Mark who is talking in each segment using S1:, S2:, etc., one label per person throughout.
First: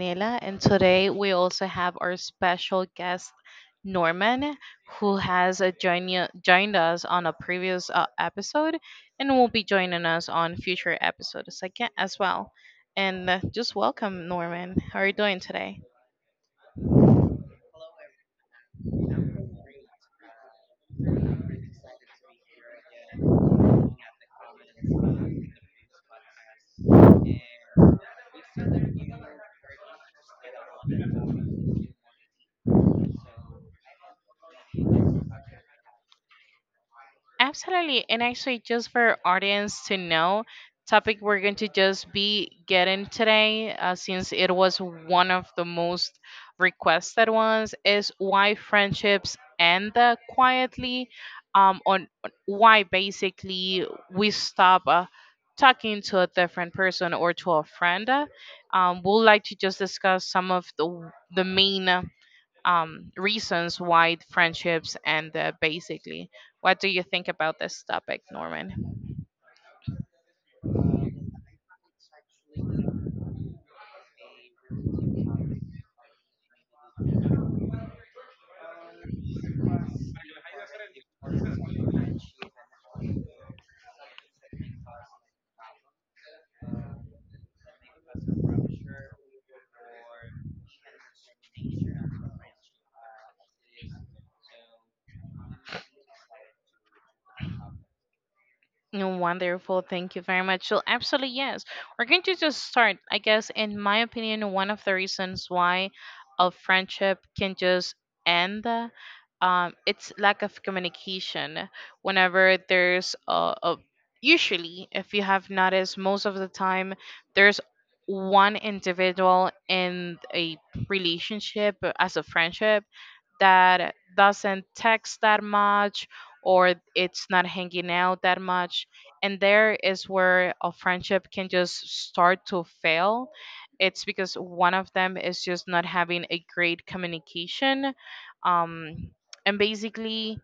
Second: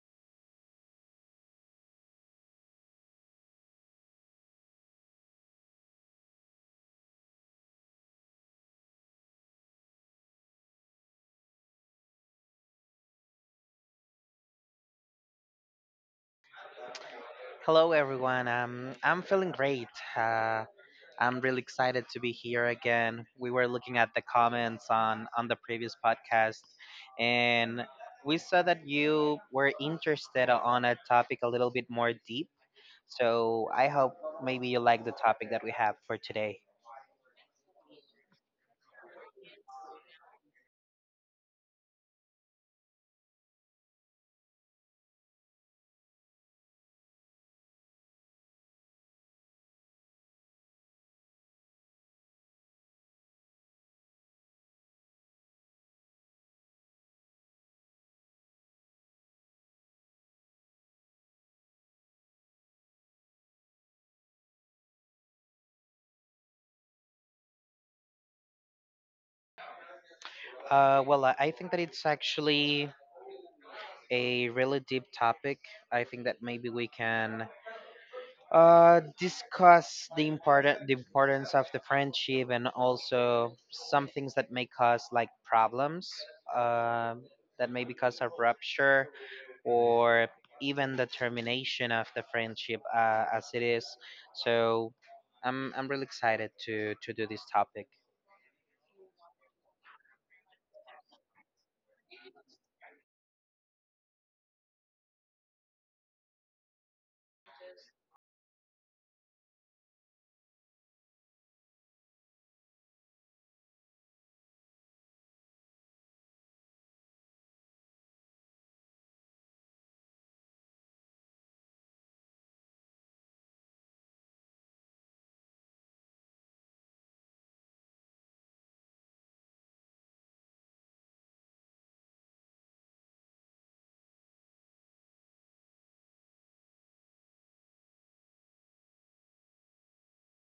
S1: Daniela, and today we also have our special guest, Norman, who has joined us on a previous episode and will be joining us on future episodes again as well. And just welcome, Norman. How are you doing today?
S2: Hello, everyone. I'm feeling great. Uh, I'm really excited to be here again. We were looking at the comments on the previous podcast, and we saw that you were interested on a topic a little bit more deep. So I hope maybe you like the topic that we have for today.
S1: Absolutely. And actually, just for audience to know, topic we're going to just be getting today, since it was one of the most requested ones, is why friendships end quietly. On why basically we stop talking to a different person or to a friend. We'd like to just discuss some of the main reasons why friendships end basically. What do you think about this topic, Norman?
S2: Well, I think that it's actually a really deep topic. I think that maybe we can discuss the importance of the friendship and also some things that may cause like problems, um that may be cause of rupture or even the termination of the friendship, as it is. So I'm really excited to do this topic.
S1: Mm, wonderful. Thank you very much. So, absolutely, yes. We're going to just start, I guess, in my opinion, one of the reasons why a friendship can just end. It's lack of communication. Whenever there's usually, if you have noticed, most of the time there's one individual in a relationship as a friendship that doesn't text that much or it's not hanging out that much. And there is where a friendship can just start to fail. It's because one of them is just not having a great communication. Um, and basically,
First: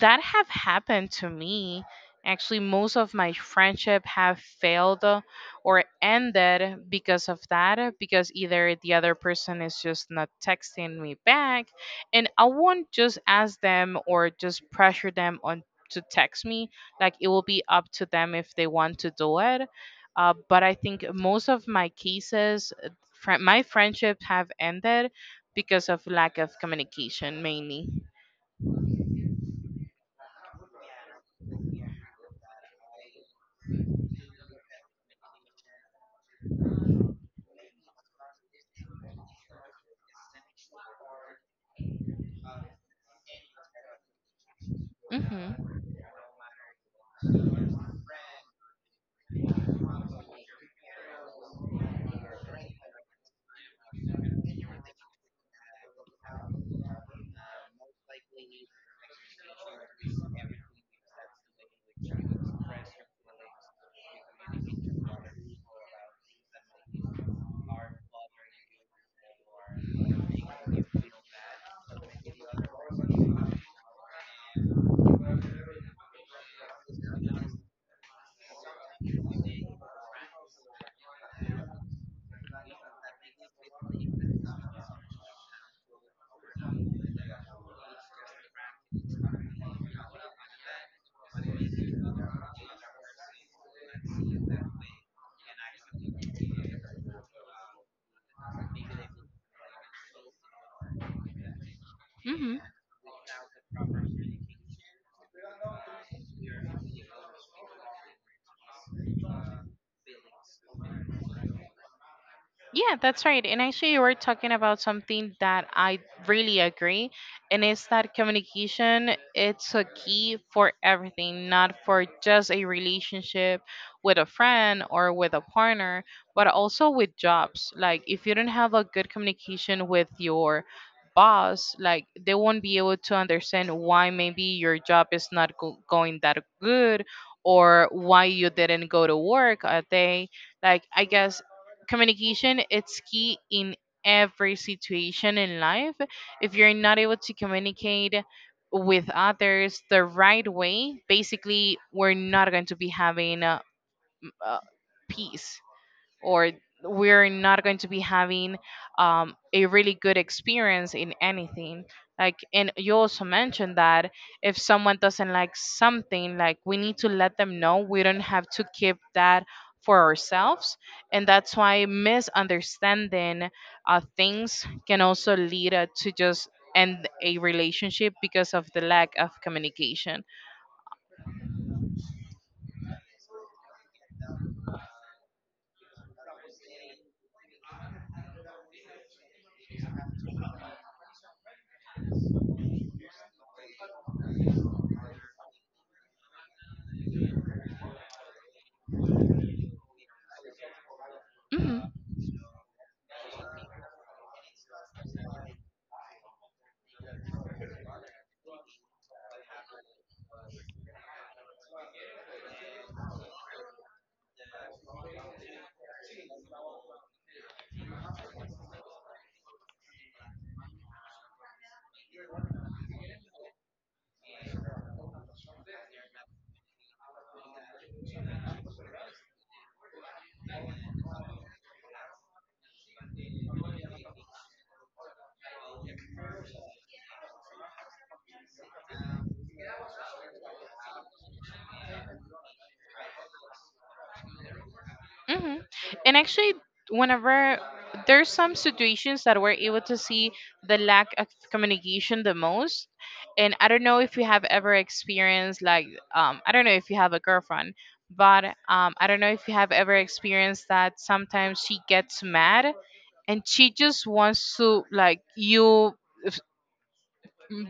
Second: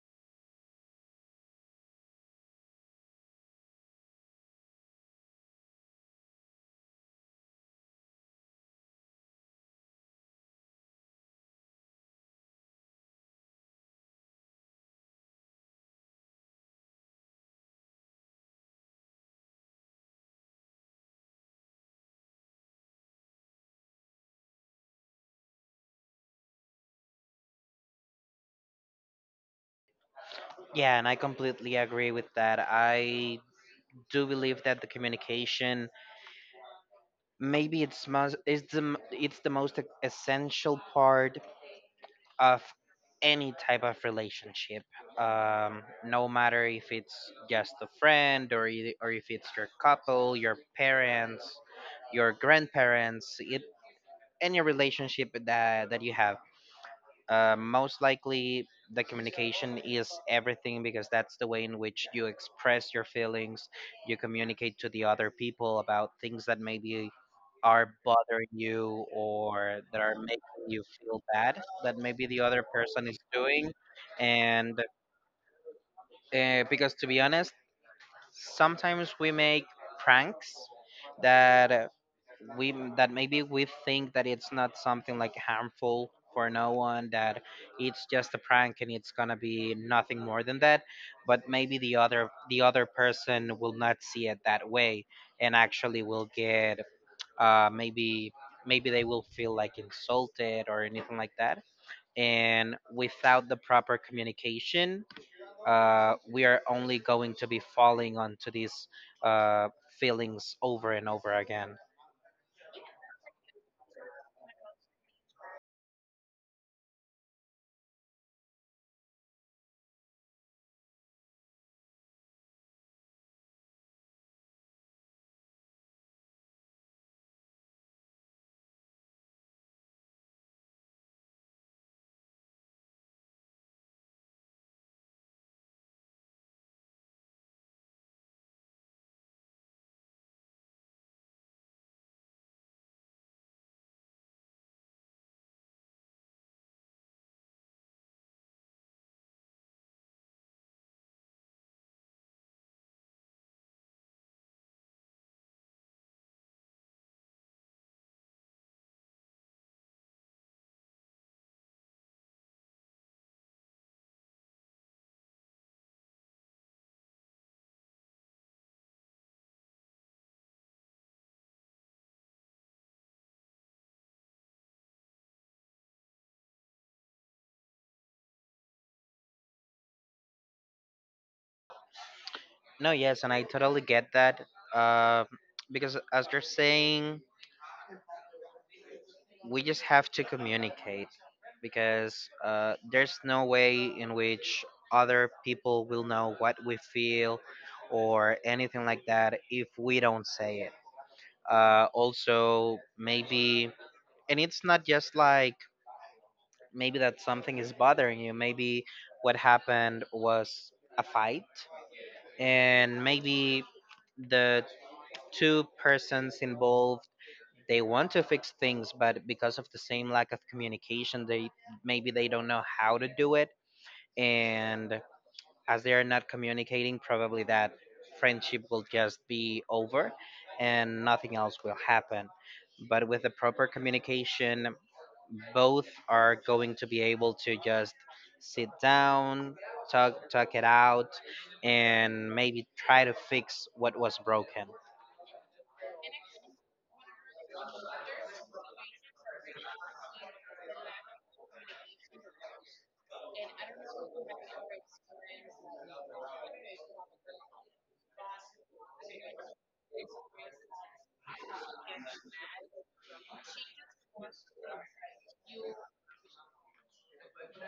S1: that have happened to me, actually. Most of my friendship have failed or ended because of that, because either the other person is just not texting me back, and I won't just ask them or just pressure them on to text me. Like, it will be up to them if they want to do it. But I think most of my cases, fri my friendships have ended because of lack of communication, mainly.
S2: Yeah, and I completely agree with that. I do believe that the communication, maybe it's most, it's it's the most essential part of any type of relationship.
S1: Mm-hmm.
S2: No matter if it's just a friend, or if it's your couple, your parents, your grandparents, any relationship that you have, most likely, the communication is everything, because that's the way in which you express your feelings, you communicate to the other people about things that maybe are bothering you or that are making you feel bad that maybe the other person is doing. And because to be honest, sometimes we make pranks that, we, that maybe we think that it's not something like harmful for no one, that it's just a prank and it's gonna be nothing more than that. But maybe the other person will not see it that way, and actually will get, maybe, maybe they will feel like insulted or anything like that.
S1: Hmm.
S2: And without the proper communication, we are only going to be falling onto these, uh, feelings over and over again.
S1: Yeah, that's right. And actually, you were talking about something that I really agree, and it's that communication. It's a key for everything, not for just a relationship with a friend or with a partner, but also with jobs. Like, if you don't have a good communication with your boss, like, they won't be able to understand why maybe your job is not going that good, or why you didn't go to work a day. Like, I guess communication it's key in every situation in life. If you're not able to communicate with others the right way, basically we're not going to be having uh, peace, or we're not going to be having a really good experience in anything. Like, and you also mentioned that if someone doesn't like something, like, we need to let them know. We don't have to keep that for ourselves, and that's why misunderstanding things can also lead to just end a relationship because of the lack of communication.
S2: No, yes, and I totally get that. Uh, because as you're saying, we just have to communicate, because there's no way in which other people will know what we feel or anything like that if we don't say it.
S1: Mhm.
S2: Also, maybe, and it's not just like maybe that something is bothering you. Maybe what happened was a fight, and maybe the two persons involved, they want to fix things, but because of the same lack of communication, they, maybe they don't know how to do it. And as they are not communicating, probably that friendship will just be over and nothing else will happen. But with the proper communication, both are going to be able to just sit down, talk it out, and maybe try to fix what was broken.
S1: Hmm. And actually, whenever there's some situations that we're able to see the lack of communication the most, and I don't know if you have ever experienced, like, I don't know if you have a girlfriend, but I don't know if you have ever experienced that sometimes she gets mad, and she just wants to, like, you f-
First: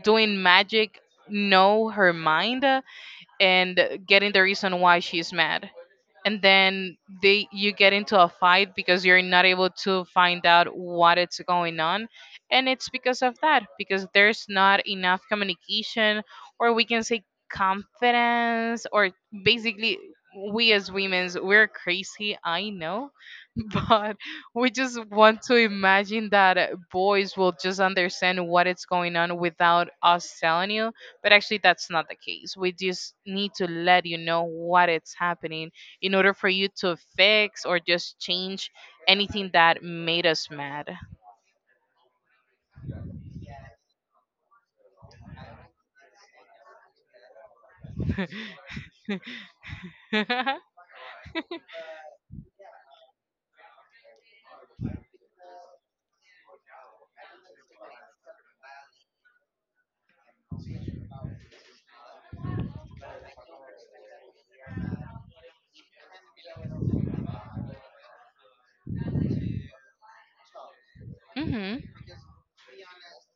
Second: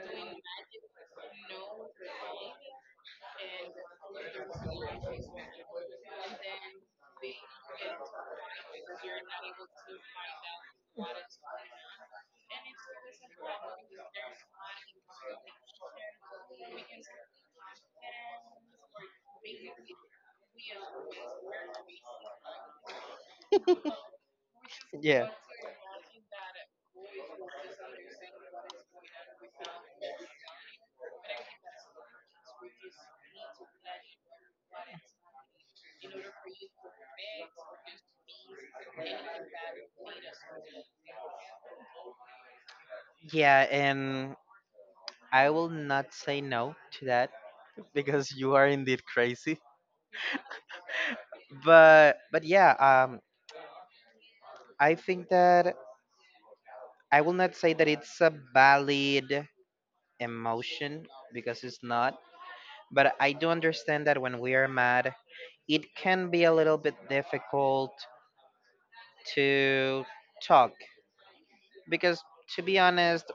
S1: doing magic, know her mind and getting the reason why she's mad, and then they, you get into a fight because you're not able to find out what it's going on. And it's because of that, because there's not enough communication, or we can say confidence, or basically, we as women's, we're crazy, I know. But we just want to imagine that boys will just understand what is going on without us telling you. But actually, that's not the case. We just need to let you know what it's happening in order for you to fix or just change anything that made us mad.
S2: Yeah, and I will not say no to that because you are indeed crazy. But yeah, I think that I will not say that it's a valid emotion, because it's not. But I do understand that when we are mad, it can be a little bit difficult to talk,
S1: Mhm.
S2: because to be honest,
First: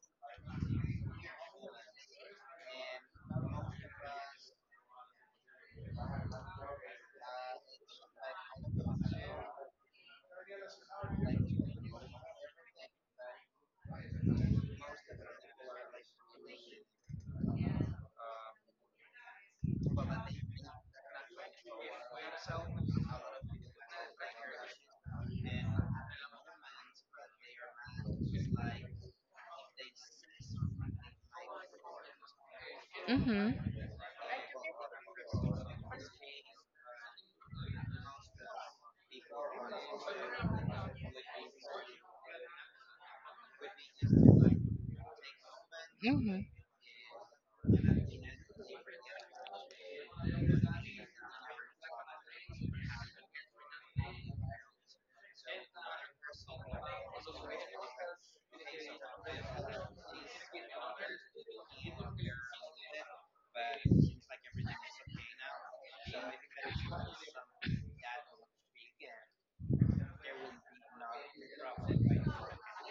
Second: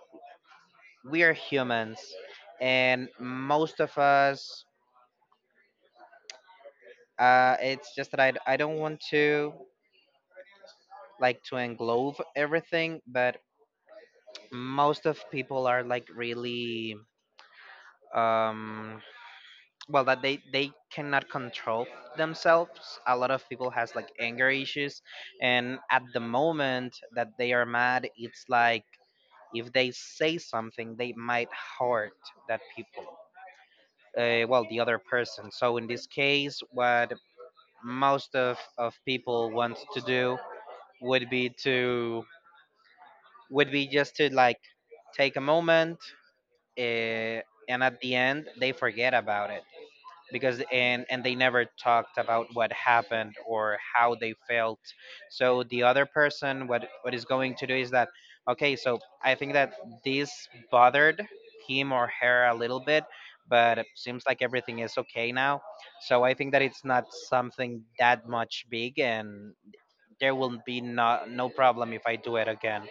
S2: we are humans, and most of us, it's just that I don't want to like to englobe everything, but most of people are like really, um well, that they cannot control themselves. A lot of people has like anger issues, and at the moment that they are mad, it's like if they say something they might hurt that people,
S1: Mm-hmm.
S2: well, the other person. So in this case, what most of people want to do would be to, would be just to like take a moment,
S1: Hmm.
S2: uh, and at the end they forget about it, because and they never talked about what happened or how they felt. So the other person, what is going to do is that, okay, so I think that this bothered him or her a little bit, but it seems like everything is okay now. So I think that it's not something that much big, and there will be no problem if I do it again.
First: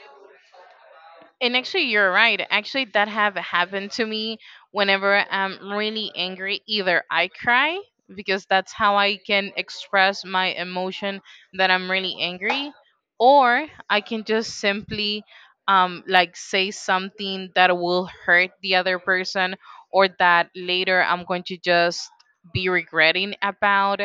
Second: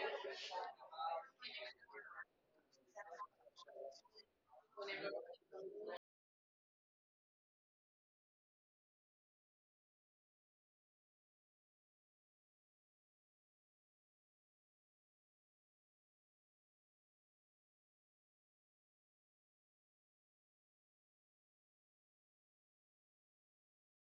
S1: And actually, you're right. Actually, that have happened to me. Whenever I'm really angry, either I cry because that's how I can express my emotion that I'm really angry, or I can just simply like, say something that will hurt the other person, or that later I'm going to just be regretting about.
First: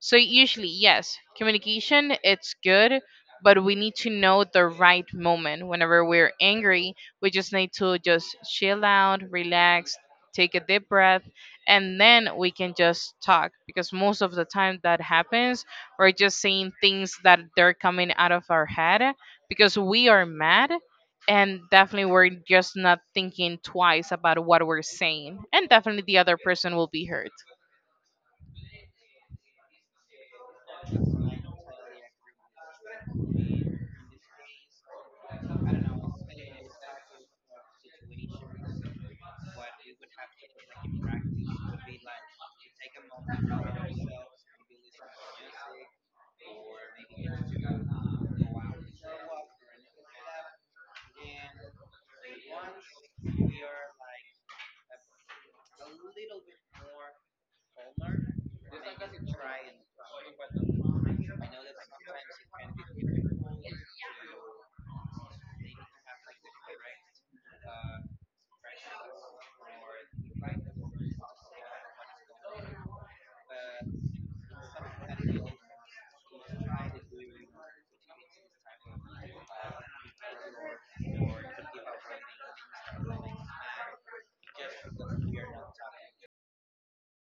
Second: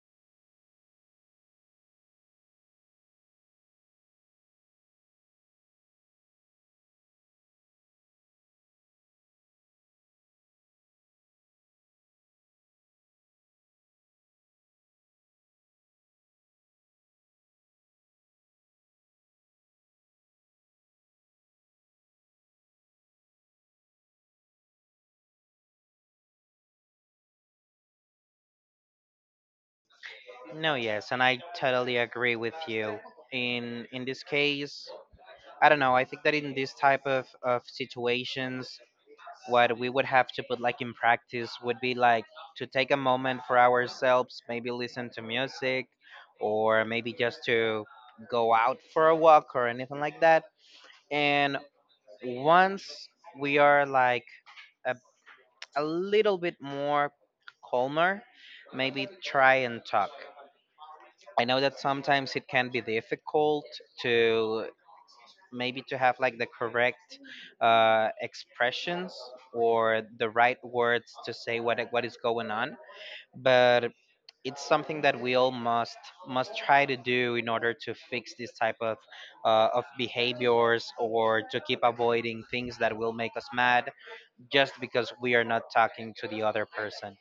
S1: So usually, yes, communication it's good, but we need to know the right moment. Whenever we're angry, we just need to just chill out, relax, take a deep breath, and then we can just talk, because most of the time that happens, we're just saying things that they're coming out of our head because we are mad, and definitely we're just not thinking twice about what we're saying, and definitely the other person will be hurt.
S2: No, yes, and I totally agree with you. In this case, I don't know. I think that in this type of situations, what we would have to put like in practice would be like to take a moment for ourselves, maybe listen to music, or maybe just to go out for a walk or anything like that. And once we are like a, a little bit more calmer, maybe try and talk. I know that sometimes it can be difficult to, maybe to have like the correct expressions or the right words to say what is going on. But it's something that we all must try to do in order to fix this type of, of behaviors, or to keep avoiding things that will make us mad just because we are not talking to the other person.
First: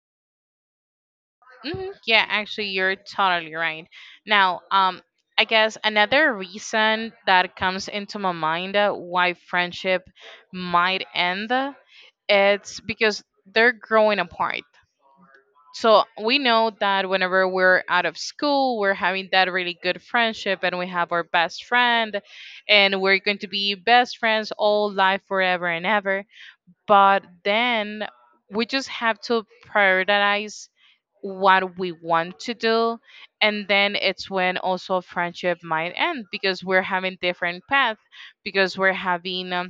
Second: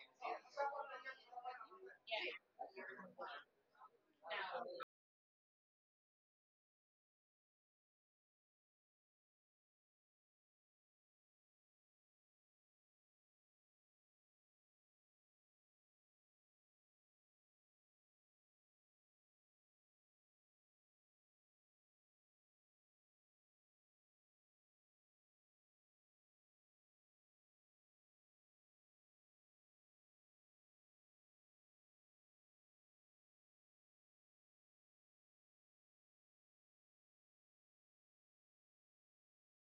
S1: Hmm. Yeah, actually, you're totally right. Now, I guess another reason that comes into my mind why friendship might end, it's because they're growing apart. So we know that whenever we're out of school, we're having that really good friendship, and we have our best friend, and we're going to be best friends all life, forever and ever. But then we just have to prioritize what we want to do, and then it's when also friendship might end because we're having different path, because we're having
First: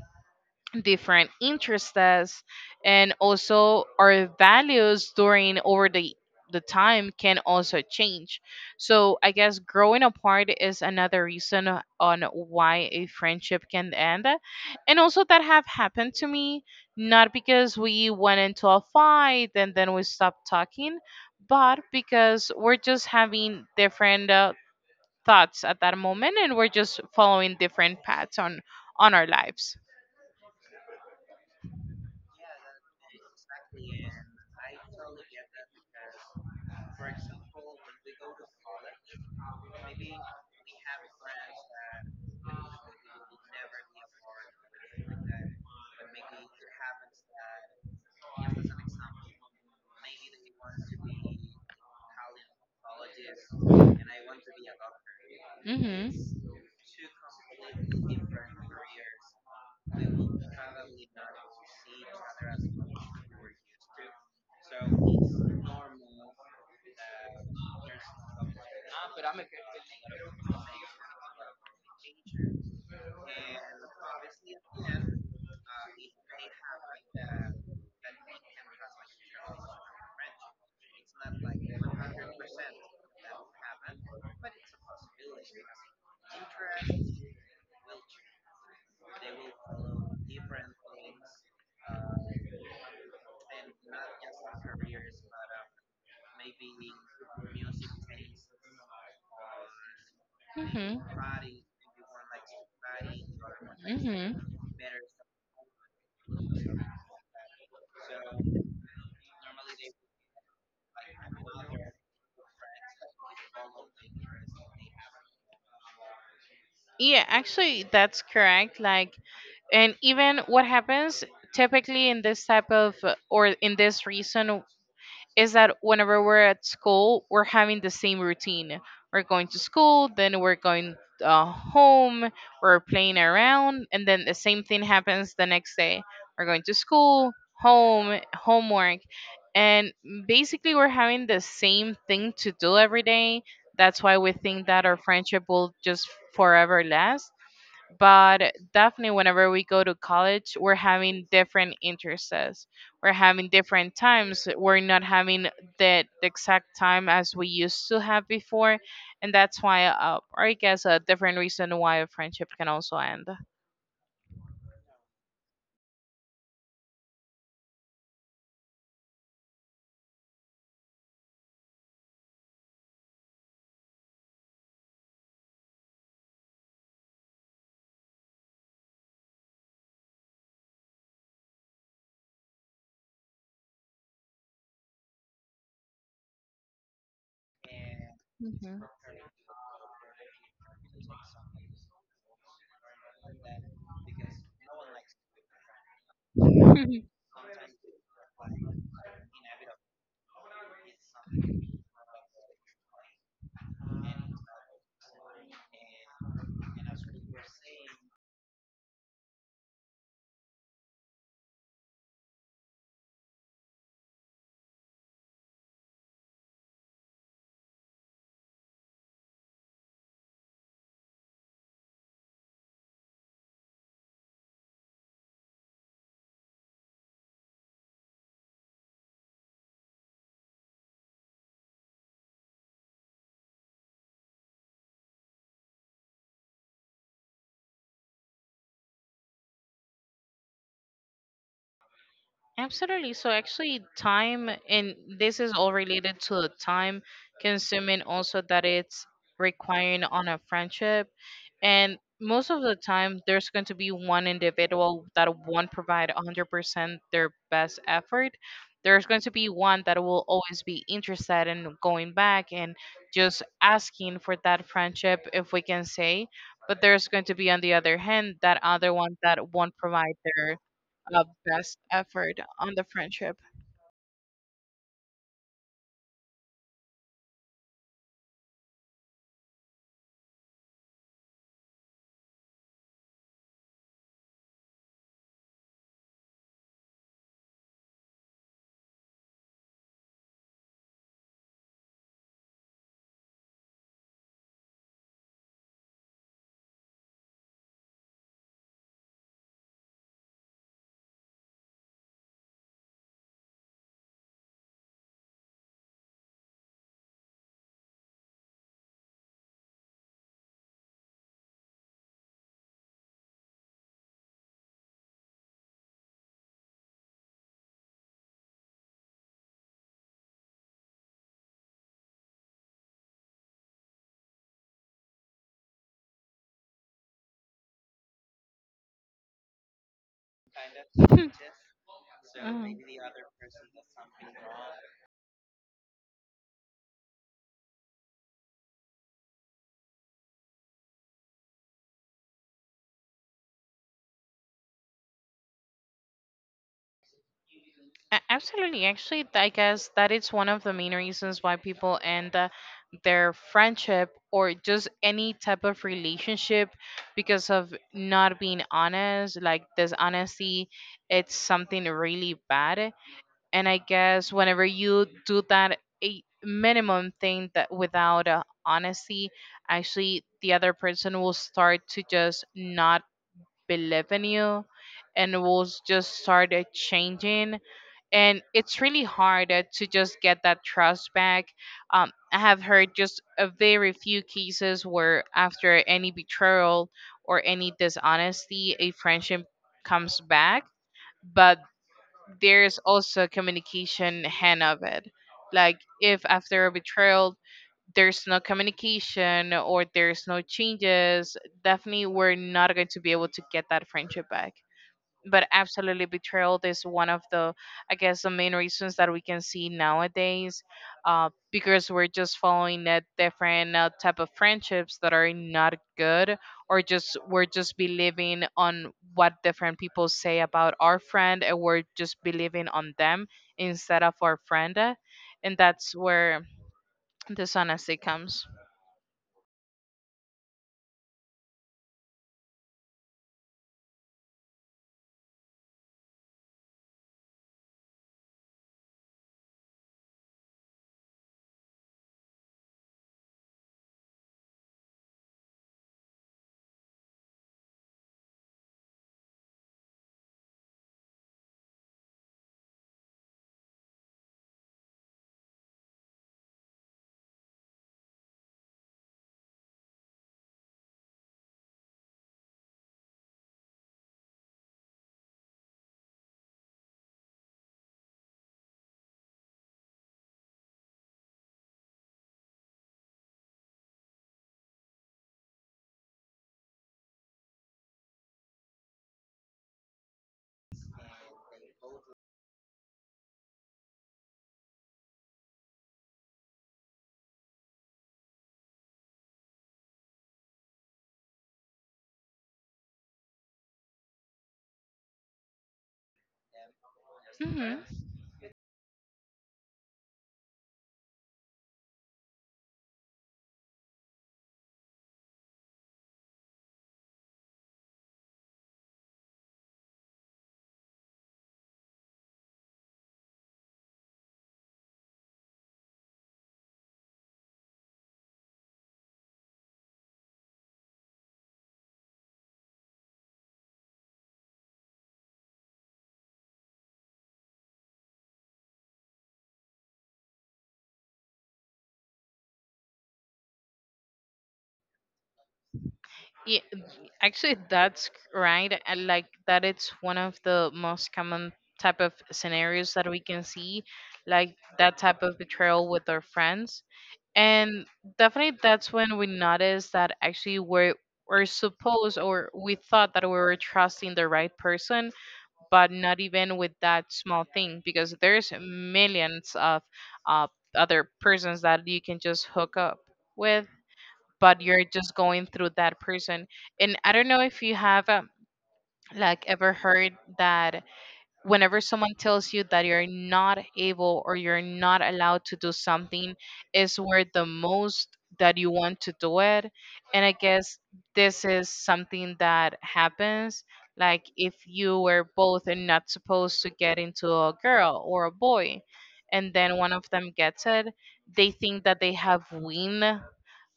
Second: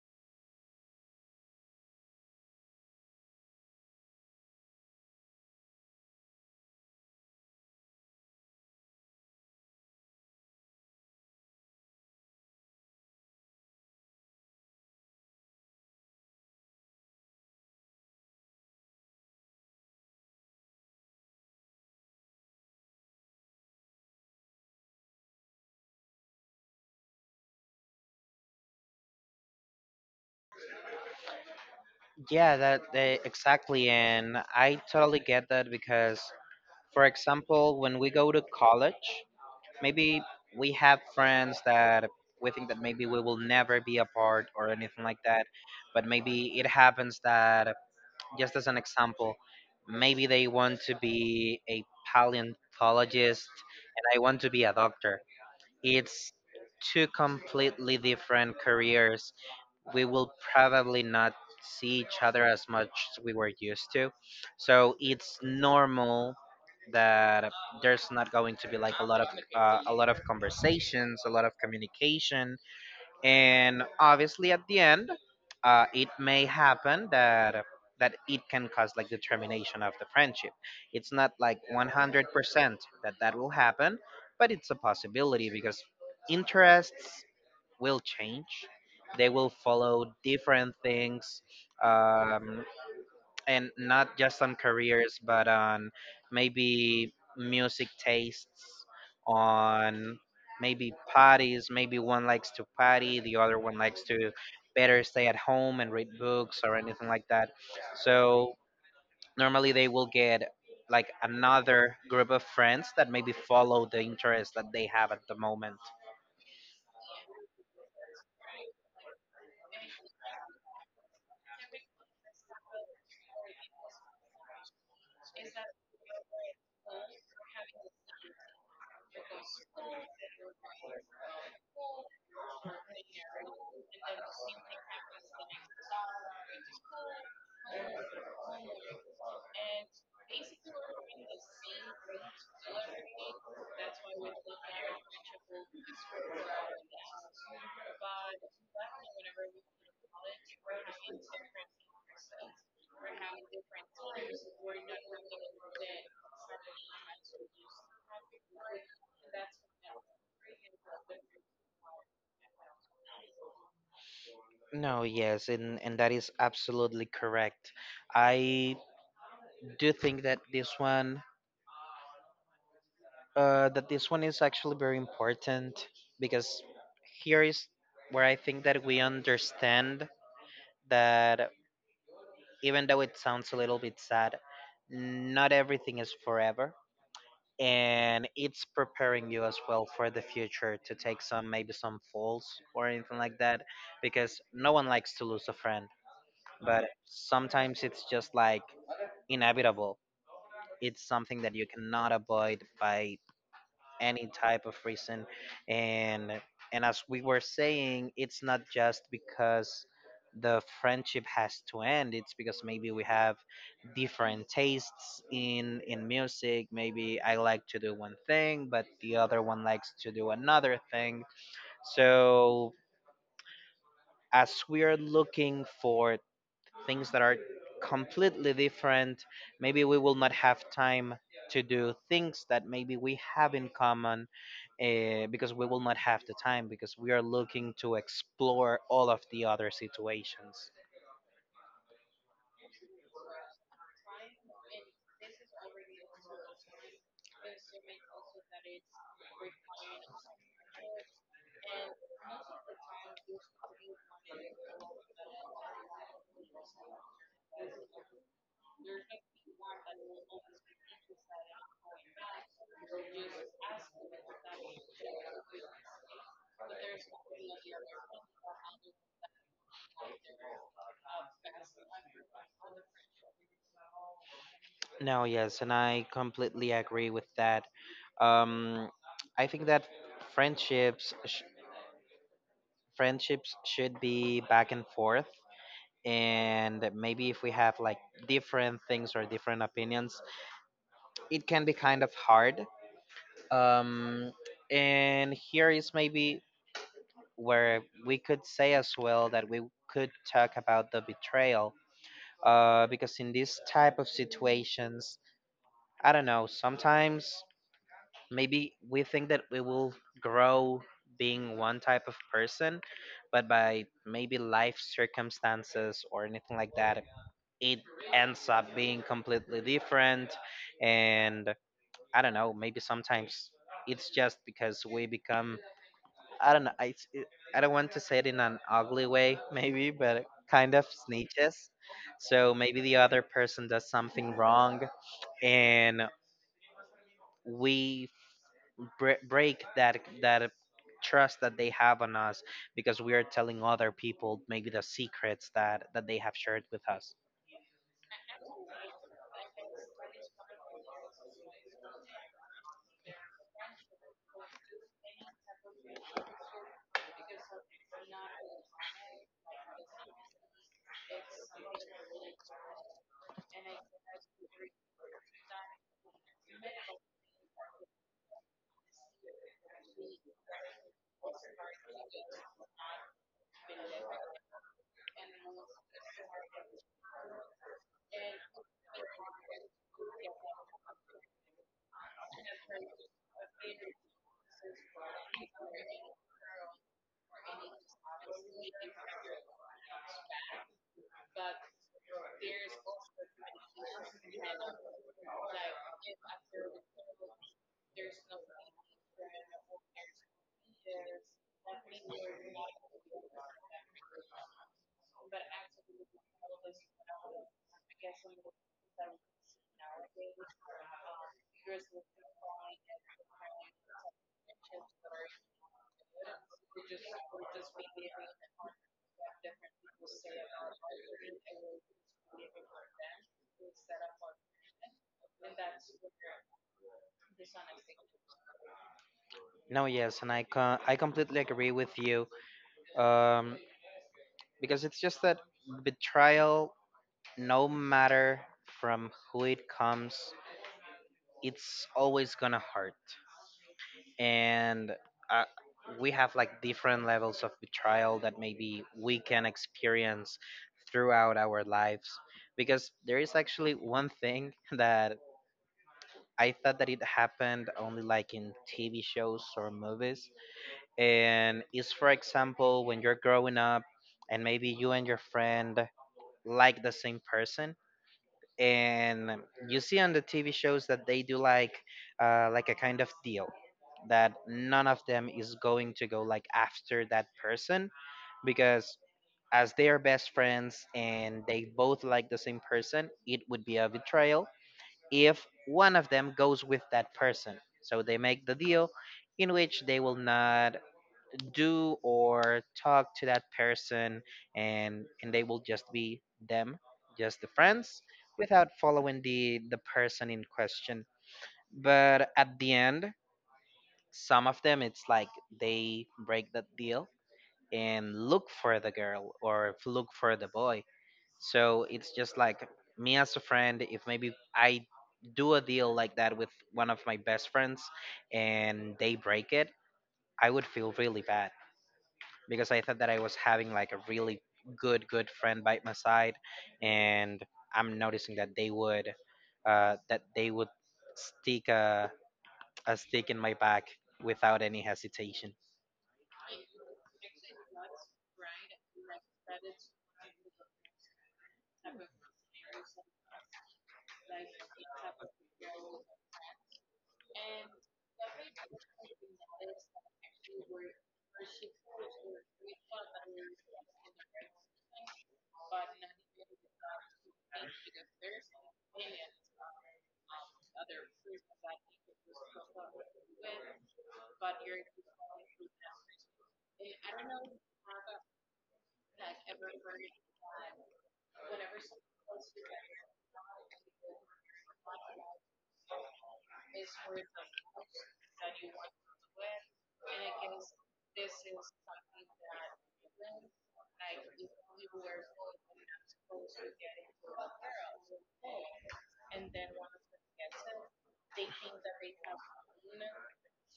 S1: different interests, and also our values during over the time can also change. So I guess growing apart is another reason on why a friendship can end. And also, that have happened to me, not because we went into a fight and then we stopped talking, but because we're just having different thoughts at that moment, and we're just following different paths on our lives.
S2: Yeah, exactly, and I totally get that. Because for example, when we go to college, maybe we have friends that we think that maybe we will never be apart or anything like that. But maybe it happens that, just as an example, maybe they want to be a paleontologist and I want to be a doctor.
S1: Mhm.
S2: It's two completely different careers. We will probably not see each other as much as we were used to. So it's normal that there's not going to be like a lot of, a lot of conversations, a lot of communication, and obviously at the end, it may happen that it can cause like the termination of the friendship. It's not like 100% that that will happen, but it's a possibility because interests will change, they will follow different things. um, and not just on careers, but on maybe music tastes, on maybe
S1: Mhm.
S2: parties. Maybe one likes to party, the other one likes to
S1: Mhm.
S2: better stay at home and read books or anything like that. So normally they will get like another group of friends that maybe follow the interest that they have at the moment.
S1: Yeah, actually, that's correct. Like, and even what happens typically in this type of or in this reason, is that whenever we're at school we're having the same routine. We're going to school, then we're going home, we're playing around, and then the same thing happens the next day. We're going to school, home, homework, and basically, we're having the same thing to do every day. That's why we think that our friendship will just forever last. But definitely, whenever we go to college, we're having different interests, we're having different times, we're not having the exact time as we used to have before. And that's why or I guess a different reason why a friendship can also end.
S2: No, yes, and that is absolutely correct. I do think that this one is actually very important, because here is where I think that we understand that, even though it sounds a little bit sad, not everything is forever, and it's preparing you as well for the future to take some, maybe some falls or anything like that, because no one likes to lose a friend, but sometimes it's just like inevitable. It's something that you cannot avoid by any type of reason. and and as we were saying, it's not just because the friendship has to end. It's because maybe we have different tastes in music. Maybe I like to do one thing, but the other one likes to do another thing. So as we are looking for things that are completely different, maybe we will not have time to do things that maybe we have in common, because we will not have the time, because we are looking to explore all of the other situations.
S1: Absolutely. So actually, time, and this is all related to the time consuming also that it's requiring on a friendship, and most of the time there's going to be one individual that won't provide 100% their best effort. There's going to be one that will always be interested in going back and just asking for that friendship, if we can say, but there's going to be, on the other hand, that other one that won't provide their best effort on the friendship.
S2: No, yes, and I completely agree with that. Um, I think that friendships sh- friendships should be back and forth. And maybe if we have like different things or different opinions, it can be kind of hard. Um, and here is maybe where we could say as well that we could talk about the betrayal. Because in these type of situations, I don't know, sometimes maybe we think that we will grow being one type of person, but by maybe life circumstances or anything like that, it ends up being completely different. And I don't know, maybe sometimes it's just because we become, I don't know. I don't want to say it in an ugly way, maybe, but kind of snitches. So maybe
S1: Mhm.
S2: the other person does something wrong, and we break that trust that they have on us, because we are telling other people maybe the secrets that they have shared with us.
S1: A- Absolutely. Actually, I guess that is one of the main reasons why people end their friendship or just any type of relationship, because of not being honest. Like, dishonesty, it's something really bad. And I guess whenever you do that, a minimum thing that without honesty, actually, the other person will start to just not been living you, and we'll just started changing, and it's really hard to just get that trust back. I have heard just a very few cases where after any betrayal or any dishonesty a friendship comes back, but there's also a communication hand of it. Like, if after a betrayal there's no communication or there's no changes, definitely we're not going to be able to get that friendship back. But absolutely, betrayal is one of the, I guess, the main reasons that we can see nowadays, because we're just following that different type of friendships that are not good, or just we're just believing on what different people say about our friend, and we're just believing on them instead of our friend, and that's where dishonesty comes.
S2: No, yes, and I completely agree with you. Um, because it's just that betrayal, no matter from who it comes, it's always gonna hurt. And uh, we have like different levels of betrayal that maybe we can experience throughout our lives, because there is actually one thing that I thought that it happened only like in TV shows or movies. And is for example when you're growing up and maybe you and your friend like the same person, and you see on the TV shows that they do like a kind of deal that none of them is going to go like after that person, because as they are best friends and they both like the same person, it would be a betrayal if one of them goes with that person. So they make the deal in which they will not do or talk to that person, and they will just be them, just the
S1: Hmm.
S2: friends, without following the person in question. But at the end, some of them it's like they break that deal and look for the girl or look for the boy. So it's just like, me as a friend, if maybe I do a deal like that with one of my best friends and they break it, I would feel really bad, because I thought that I was having like a really good friend by my side, and I'm noticing that they would stick a stick in my back without any hesitation.
S1: Yeah, actually, that's right. I like that it's one of the most common type of scenarios that we can see, like, that type of betrayal with our friends. And definitely that's when we notice that actually we're supposed, or we thought that we were trusting the right person, but not even with that small thing, because there's millions of uh, other persons that you can just hook up with, but you're just going through that person. And I don't know if you have like, ever heard that whenever someone tells you that you're not able or you're not allowed to do something is where the most that you want to do it. And I guess this is something that happens, like if you were both not supposed to get into a girl or a boy and then one of them gets it, they think that they have win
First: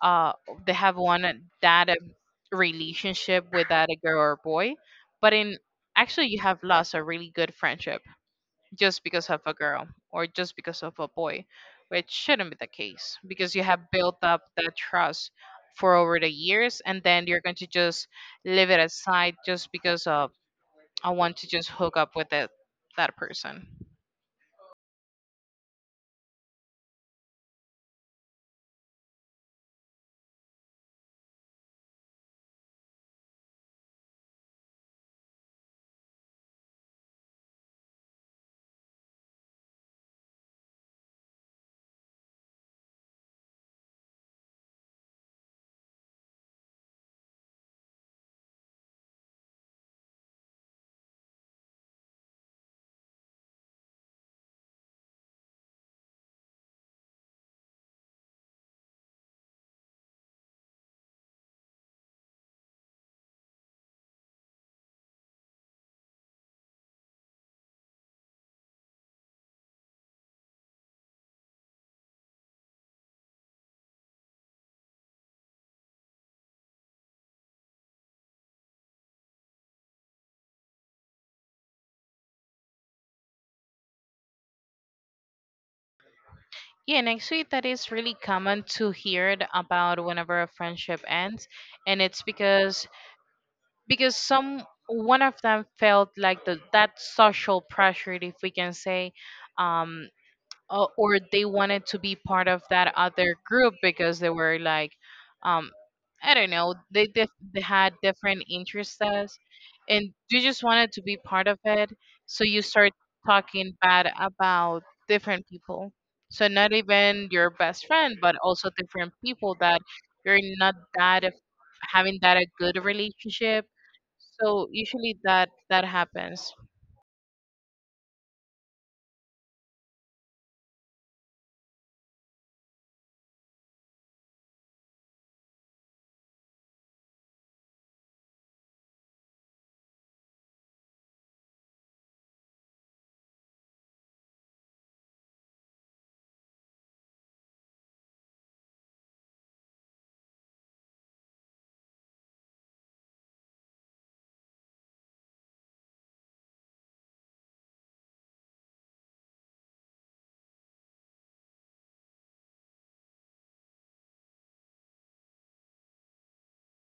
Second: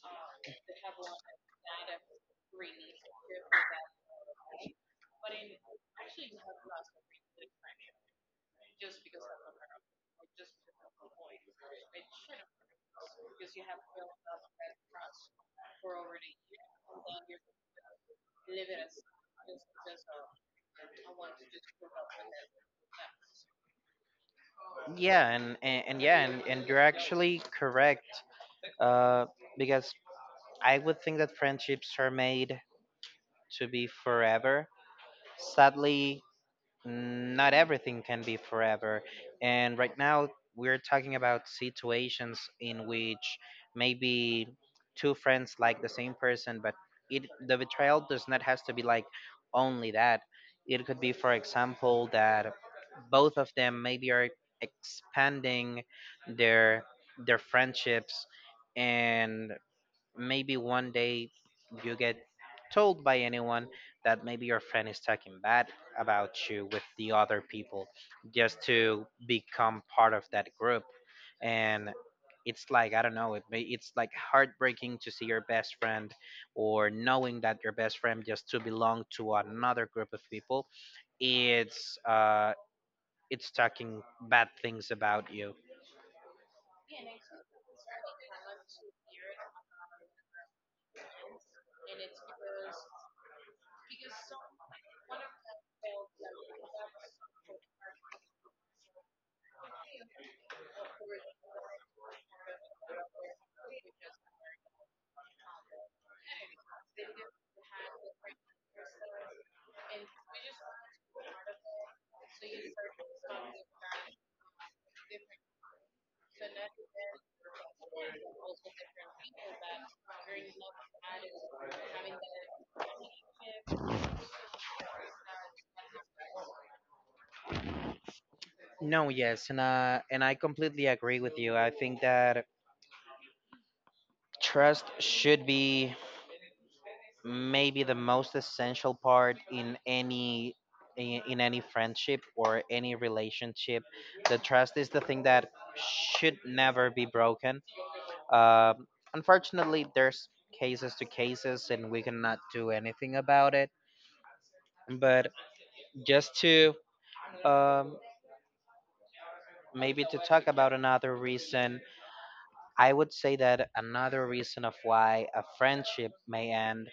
S1: uh they have one that relationship with that girl or boy, but in actually you have lost a really good friendship just because of a girl or just because of a boy, which shouldn't be the case because you have built up that trust for over the years and then you're going to just leave it aside just because of I want to just hook up with that person.
S2: And you're actually correct, uh, because I would think that friendships are made to be forever. Sadly, mm, not everything can be forever. And right now, we're talking about situations in which maybe two friends like the same person, but it the betrayal does not has to be like only that. It could be, for example, that both of them maybe are expanding their their friendships, and maybe one day you get told by anyone that maybe your friend is talking bad about you with the other people, just to become part of that group. And it's like, I don't know, it it's like heartbreaking to see your best friend, or knowing that your best friend, just to belong to another group of people, it's uh it's talking bad things about you.
S1: Yeah, and actually that is really common to hear it about whenever a friendship ends, and it's because some one of them felt like that social pressure, if we can say. um or they wanted to be part of that other group because they were like, um I don't know, they had different interests. And you just wanted to be part of it, so you start talking bad about different people, so not even your best friend but also different people that you're not that having that a good relationship. So usually that happens.
S2: No, yes, and I completely agree with you. I think that trust should be maybe the most essential part in any in any friendship or any relationship. The trust is the thing that should never be broken. Um, Unfortunately, there's cases to cases, and we cannot do anything about it. But just to um, maybe to talk about another reason, I would say that another reason of why a friendship may end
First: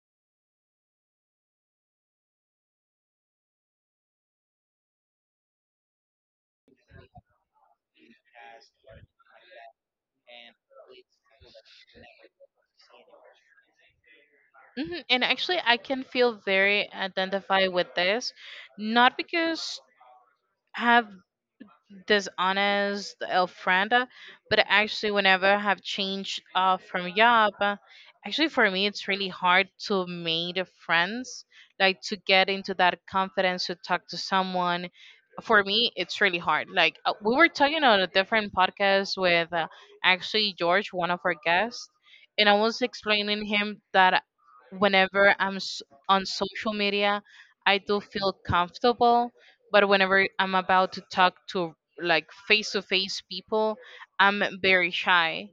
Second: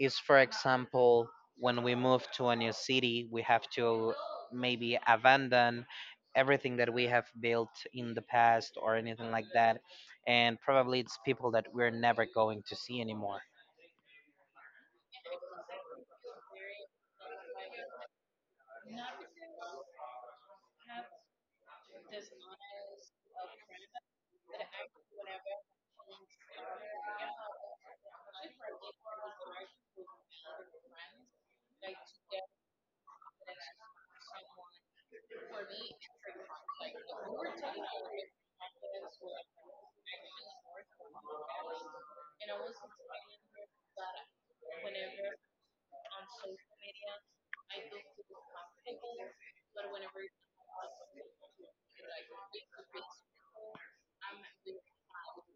S2: is, for example, when we move to a new city, we have to maybe abandon everything that we have built in the past or anything like that, and probably it's people that we're never going to see anymore.
S1: Hmm. And actually, I can feel very identified with this, not because I have Deshones, the El friend. But actually, whenever I have changed from job, actually for me it's really hard to make friends, like to get into that confidence to talk to someone. For me, it's really hard. Like, we were talking on a different podcast with, actually George, one of our guests, and I was explaining him that whenever I'm on social media, I do feel comfortable, but whenever I'm about to talk to, like, face to face people, I'm very shy.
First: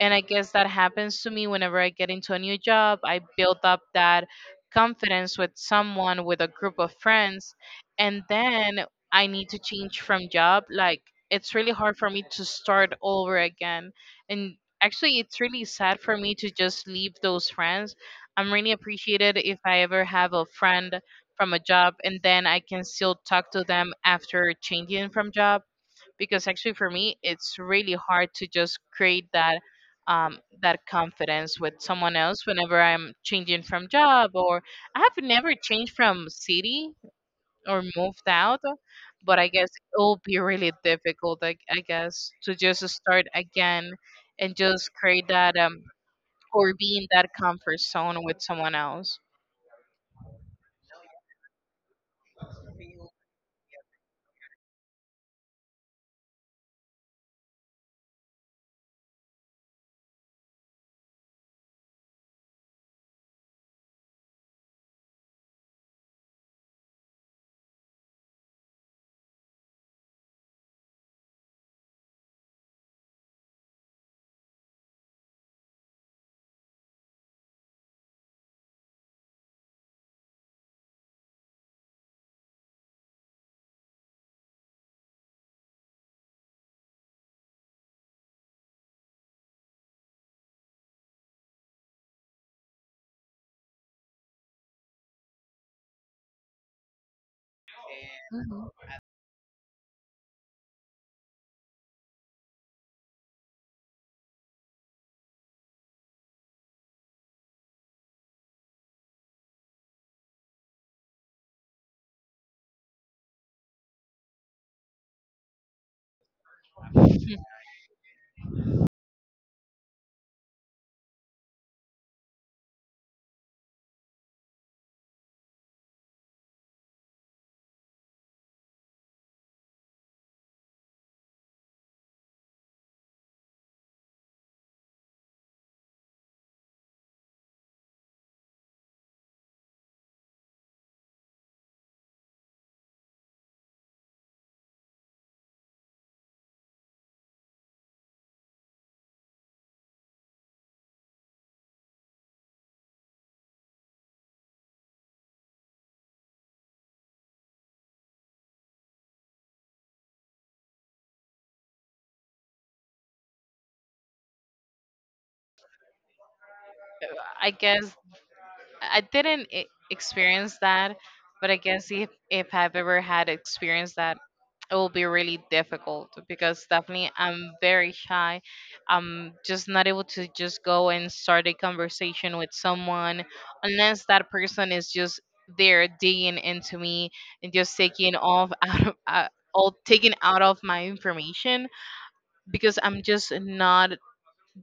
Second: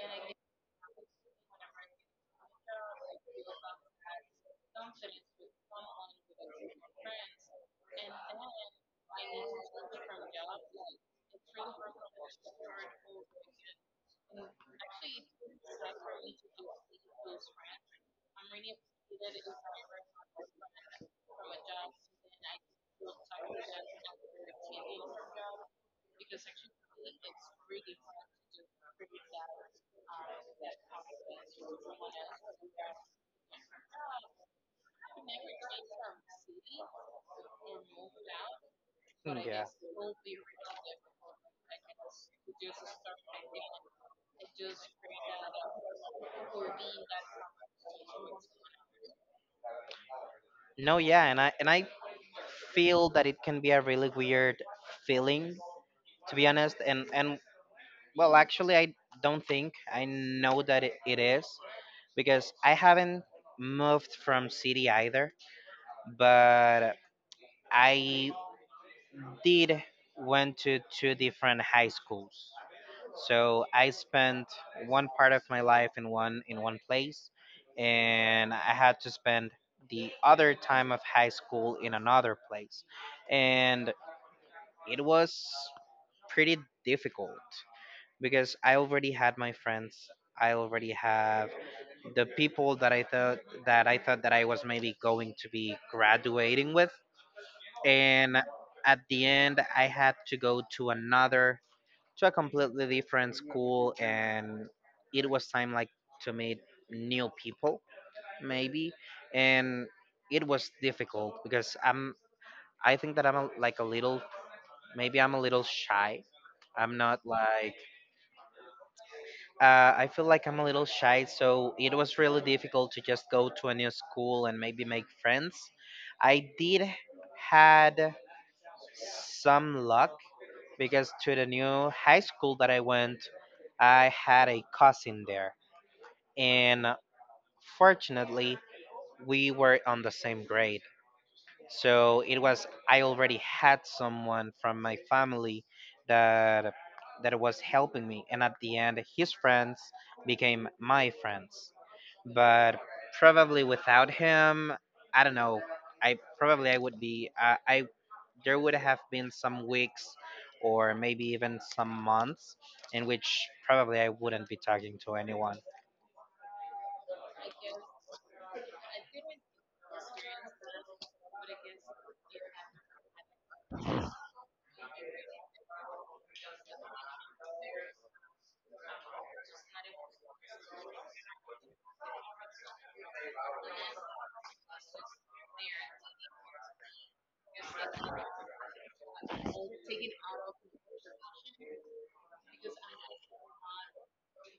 S1: And I guess that happens to me whenever I get into a new job. I build up that confidence with someone, with a group of friends. And then I need to change from job. Like, it's really hard for me to start over again. And actually, it's really sad for me to just leave those friends. I'm really appreciated if I ever have a friend from a job and then I can still talk to them after changing from job, because actually for me it's really hard to just create that, that confidence with someone else whenever I'm changing from job. Or I have never changed from city or moved out, but I guess
S2: Yeah.
S1: it will be really difficult. I guess to just start again and just create that, or be in that comfort zone with someone else.
S2: No, and I feel that it can be a really weird feeling, to be honest. And well, actually, I don't think, I know that it is, because I haven't moved from city either, but I did went to two different high schools. So I spent one part of my life in one place, and I had to spend the other time of high school in another place, and it was pretty difficult because I already had my friends. I already have the people that I thought that I thought that I was maybe going to be graduating with, and at the end I had to go to another, to a completely different school, and it was time like to meet new people maybe, and it was difficult because I think that I'm a, like a little, maybe I'm a little shy. I'm not like I feel like I'm a little shy, so it was really difficult to just go to a new school and maybe make friends. I did had some luck because, to the new high school that I went, I had a cousin there, and fortunately, we were on the same grade. So it was, I already had someone from my family that was helping me, and at the end, his friends became my friends. But probably without him, I don't know. I probably I would be. I there would have been some weeks, or maybe even some months, in which probably I wouldn't be talking to anyone.
S1: I guess I didn't experience that, but I guess if I've ever had experienced that, it will be really difficult because definitely I'm very shy. I'm just not able to just go and start a conversation with someone unless that person is just there digging into me and just taking off out of all taking out of my information, because I'm just not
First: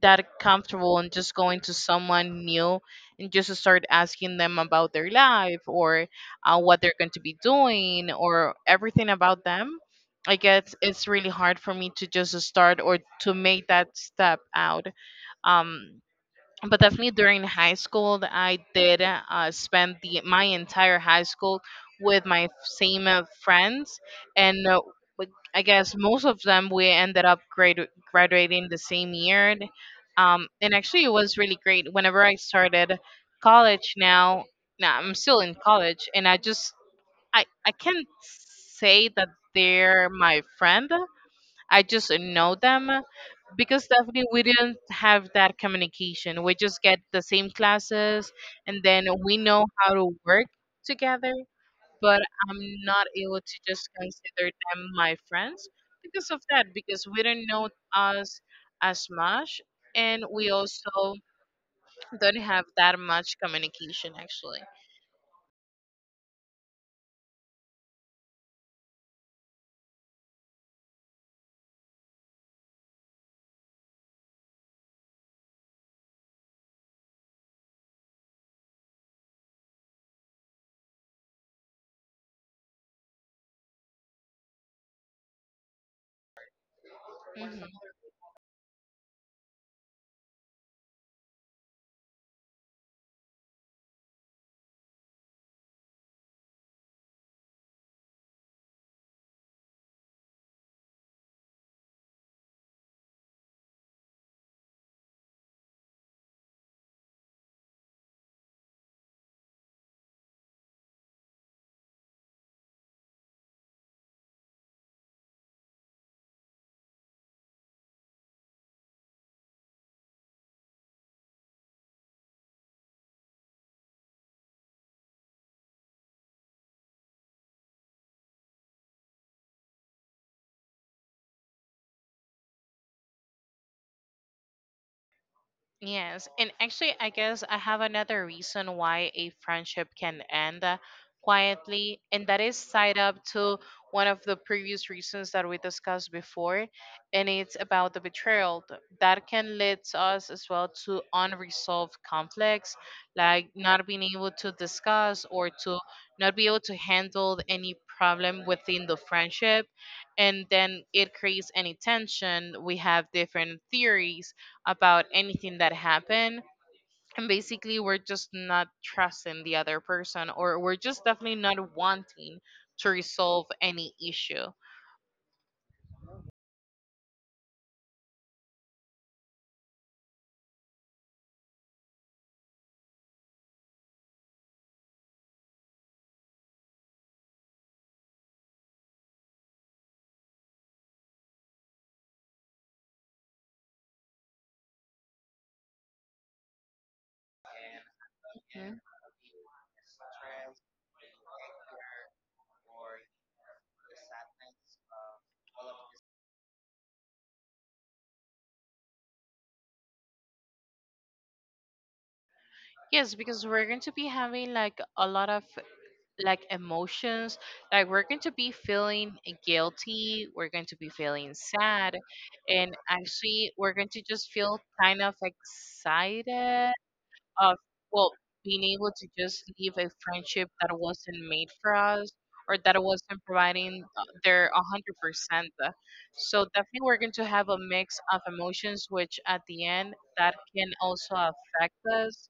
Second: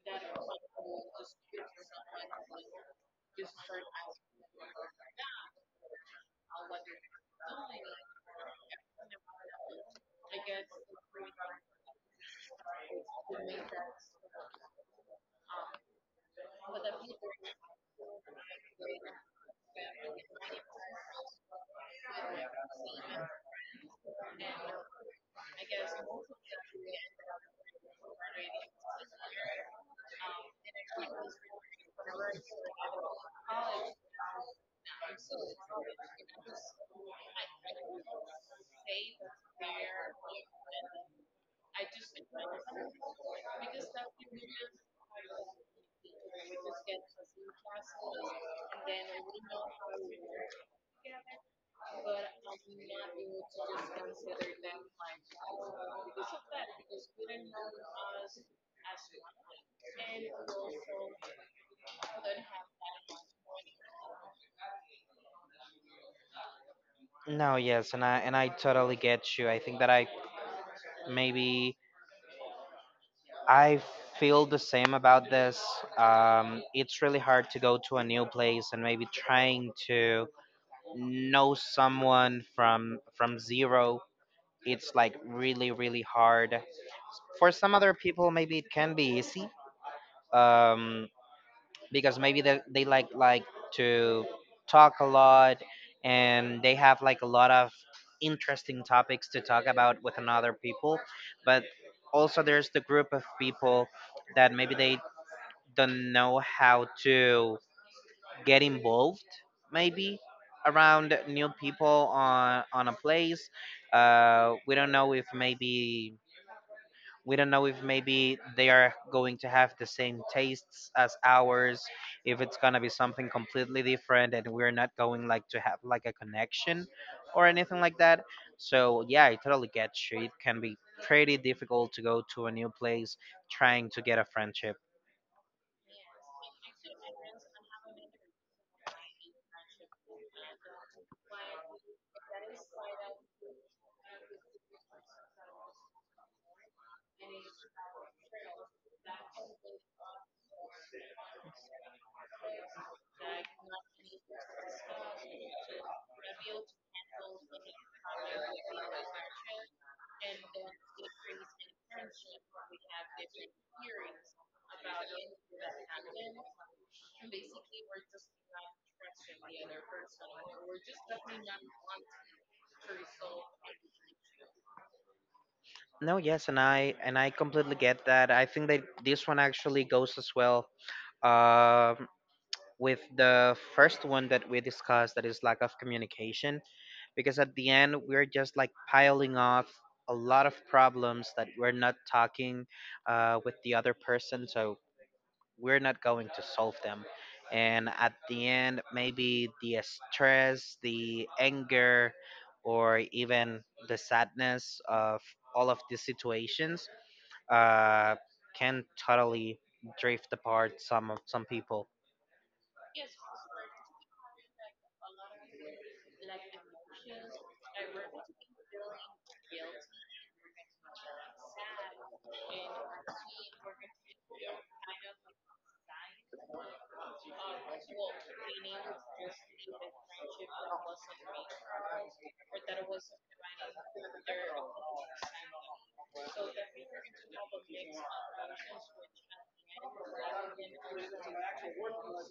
S1: that comfortable in just going to someone new and just to start asking them about their life, or what they're going to be doing or everything about them. I guess it's really hard for me to just start or to make that step out. Um, but definitely during high school, that I did spend the my entire high school with my same friends, and like, I guess most of them we ended up graduating the same year. And actually it was really great whenever I started college. Now, now I'm still in college, and I just, I can't say that they're my friend. I just know them, because definitely we didn't have that communication. We just get the same classes and then we know how to work together, but I'm not able to just consider them my friends because of that, because we don't know us as much, and we also don't have that much communication actually.
S2: No, yes, and I totally get you. I think that I maybe I feel the same about this. It's really hard to go to a new place and maybe trying to know someone from zero. It's like really really hard. For some
S1: Mm-hmm.
S2: other people maybe it can be easy. um because maybe they like to talk a lot, and they have like a lot of interesting topics to talk about with another people. But also there's the group of people that maybe they don't know how to get involved, maybe around new people on a place. uh, we don't know if maybe we don't know if maybe they are going to have the same tastes as ours, if it's going to be something completely different and we're not going like to have like a connection or anything like that. So yeah, I totally get you. It can be pretty difficult to go to a new place trying to get a friendship.
S1: Yes, and actually, I guess I have another reason why a friendship can end quietly, and that is tied up to one of the previous reasons that we discussed before, and it's about the betrayal that can lead us as well to unresolved conflicts, like not being able to discuss or to not be able to handle any problem within the friendship, and then it creates any tension. We have different theories about anything that happened. And basically, we're just not trusting the other person, or we're just definitely not wanting to resolve any issue.
S2: No, yes, and I completely get that. I think that this one actually goes as well um with the first one that we discussed, that is lack of communication, because at the end we're just like piling off a lot of problems that we're not talking with the other person, so we're not going to solve them, and at the end
S1: Mhm.
S2: maybe the stress, the anger, or even the sadness of all of these situations uh, can totally drift apart some of some people.
S1: Yes, because we're going to be having like a lot of like emotions. Like we're going to be feeling guilty. We're going to be feeling sad, and actually, we're going to just feel kind of excited of, well, being able to just leave a friendship that wasn't made for us or that wasn't providing their 100%. So definitely we're going to have a mix of emotions, which at the end that can also affect us,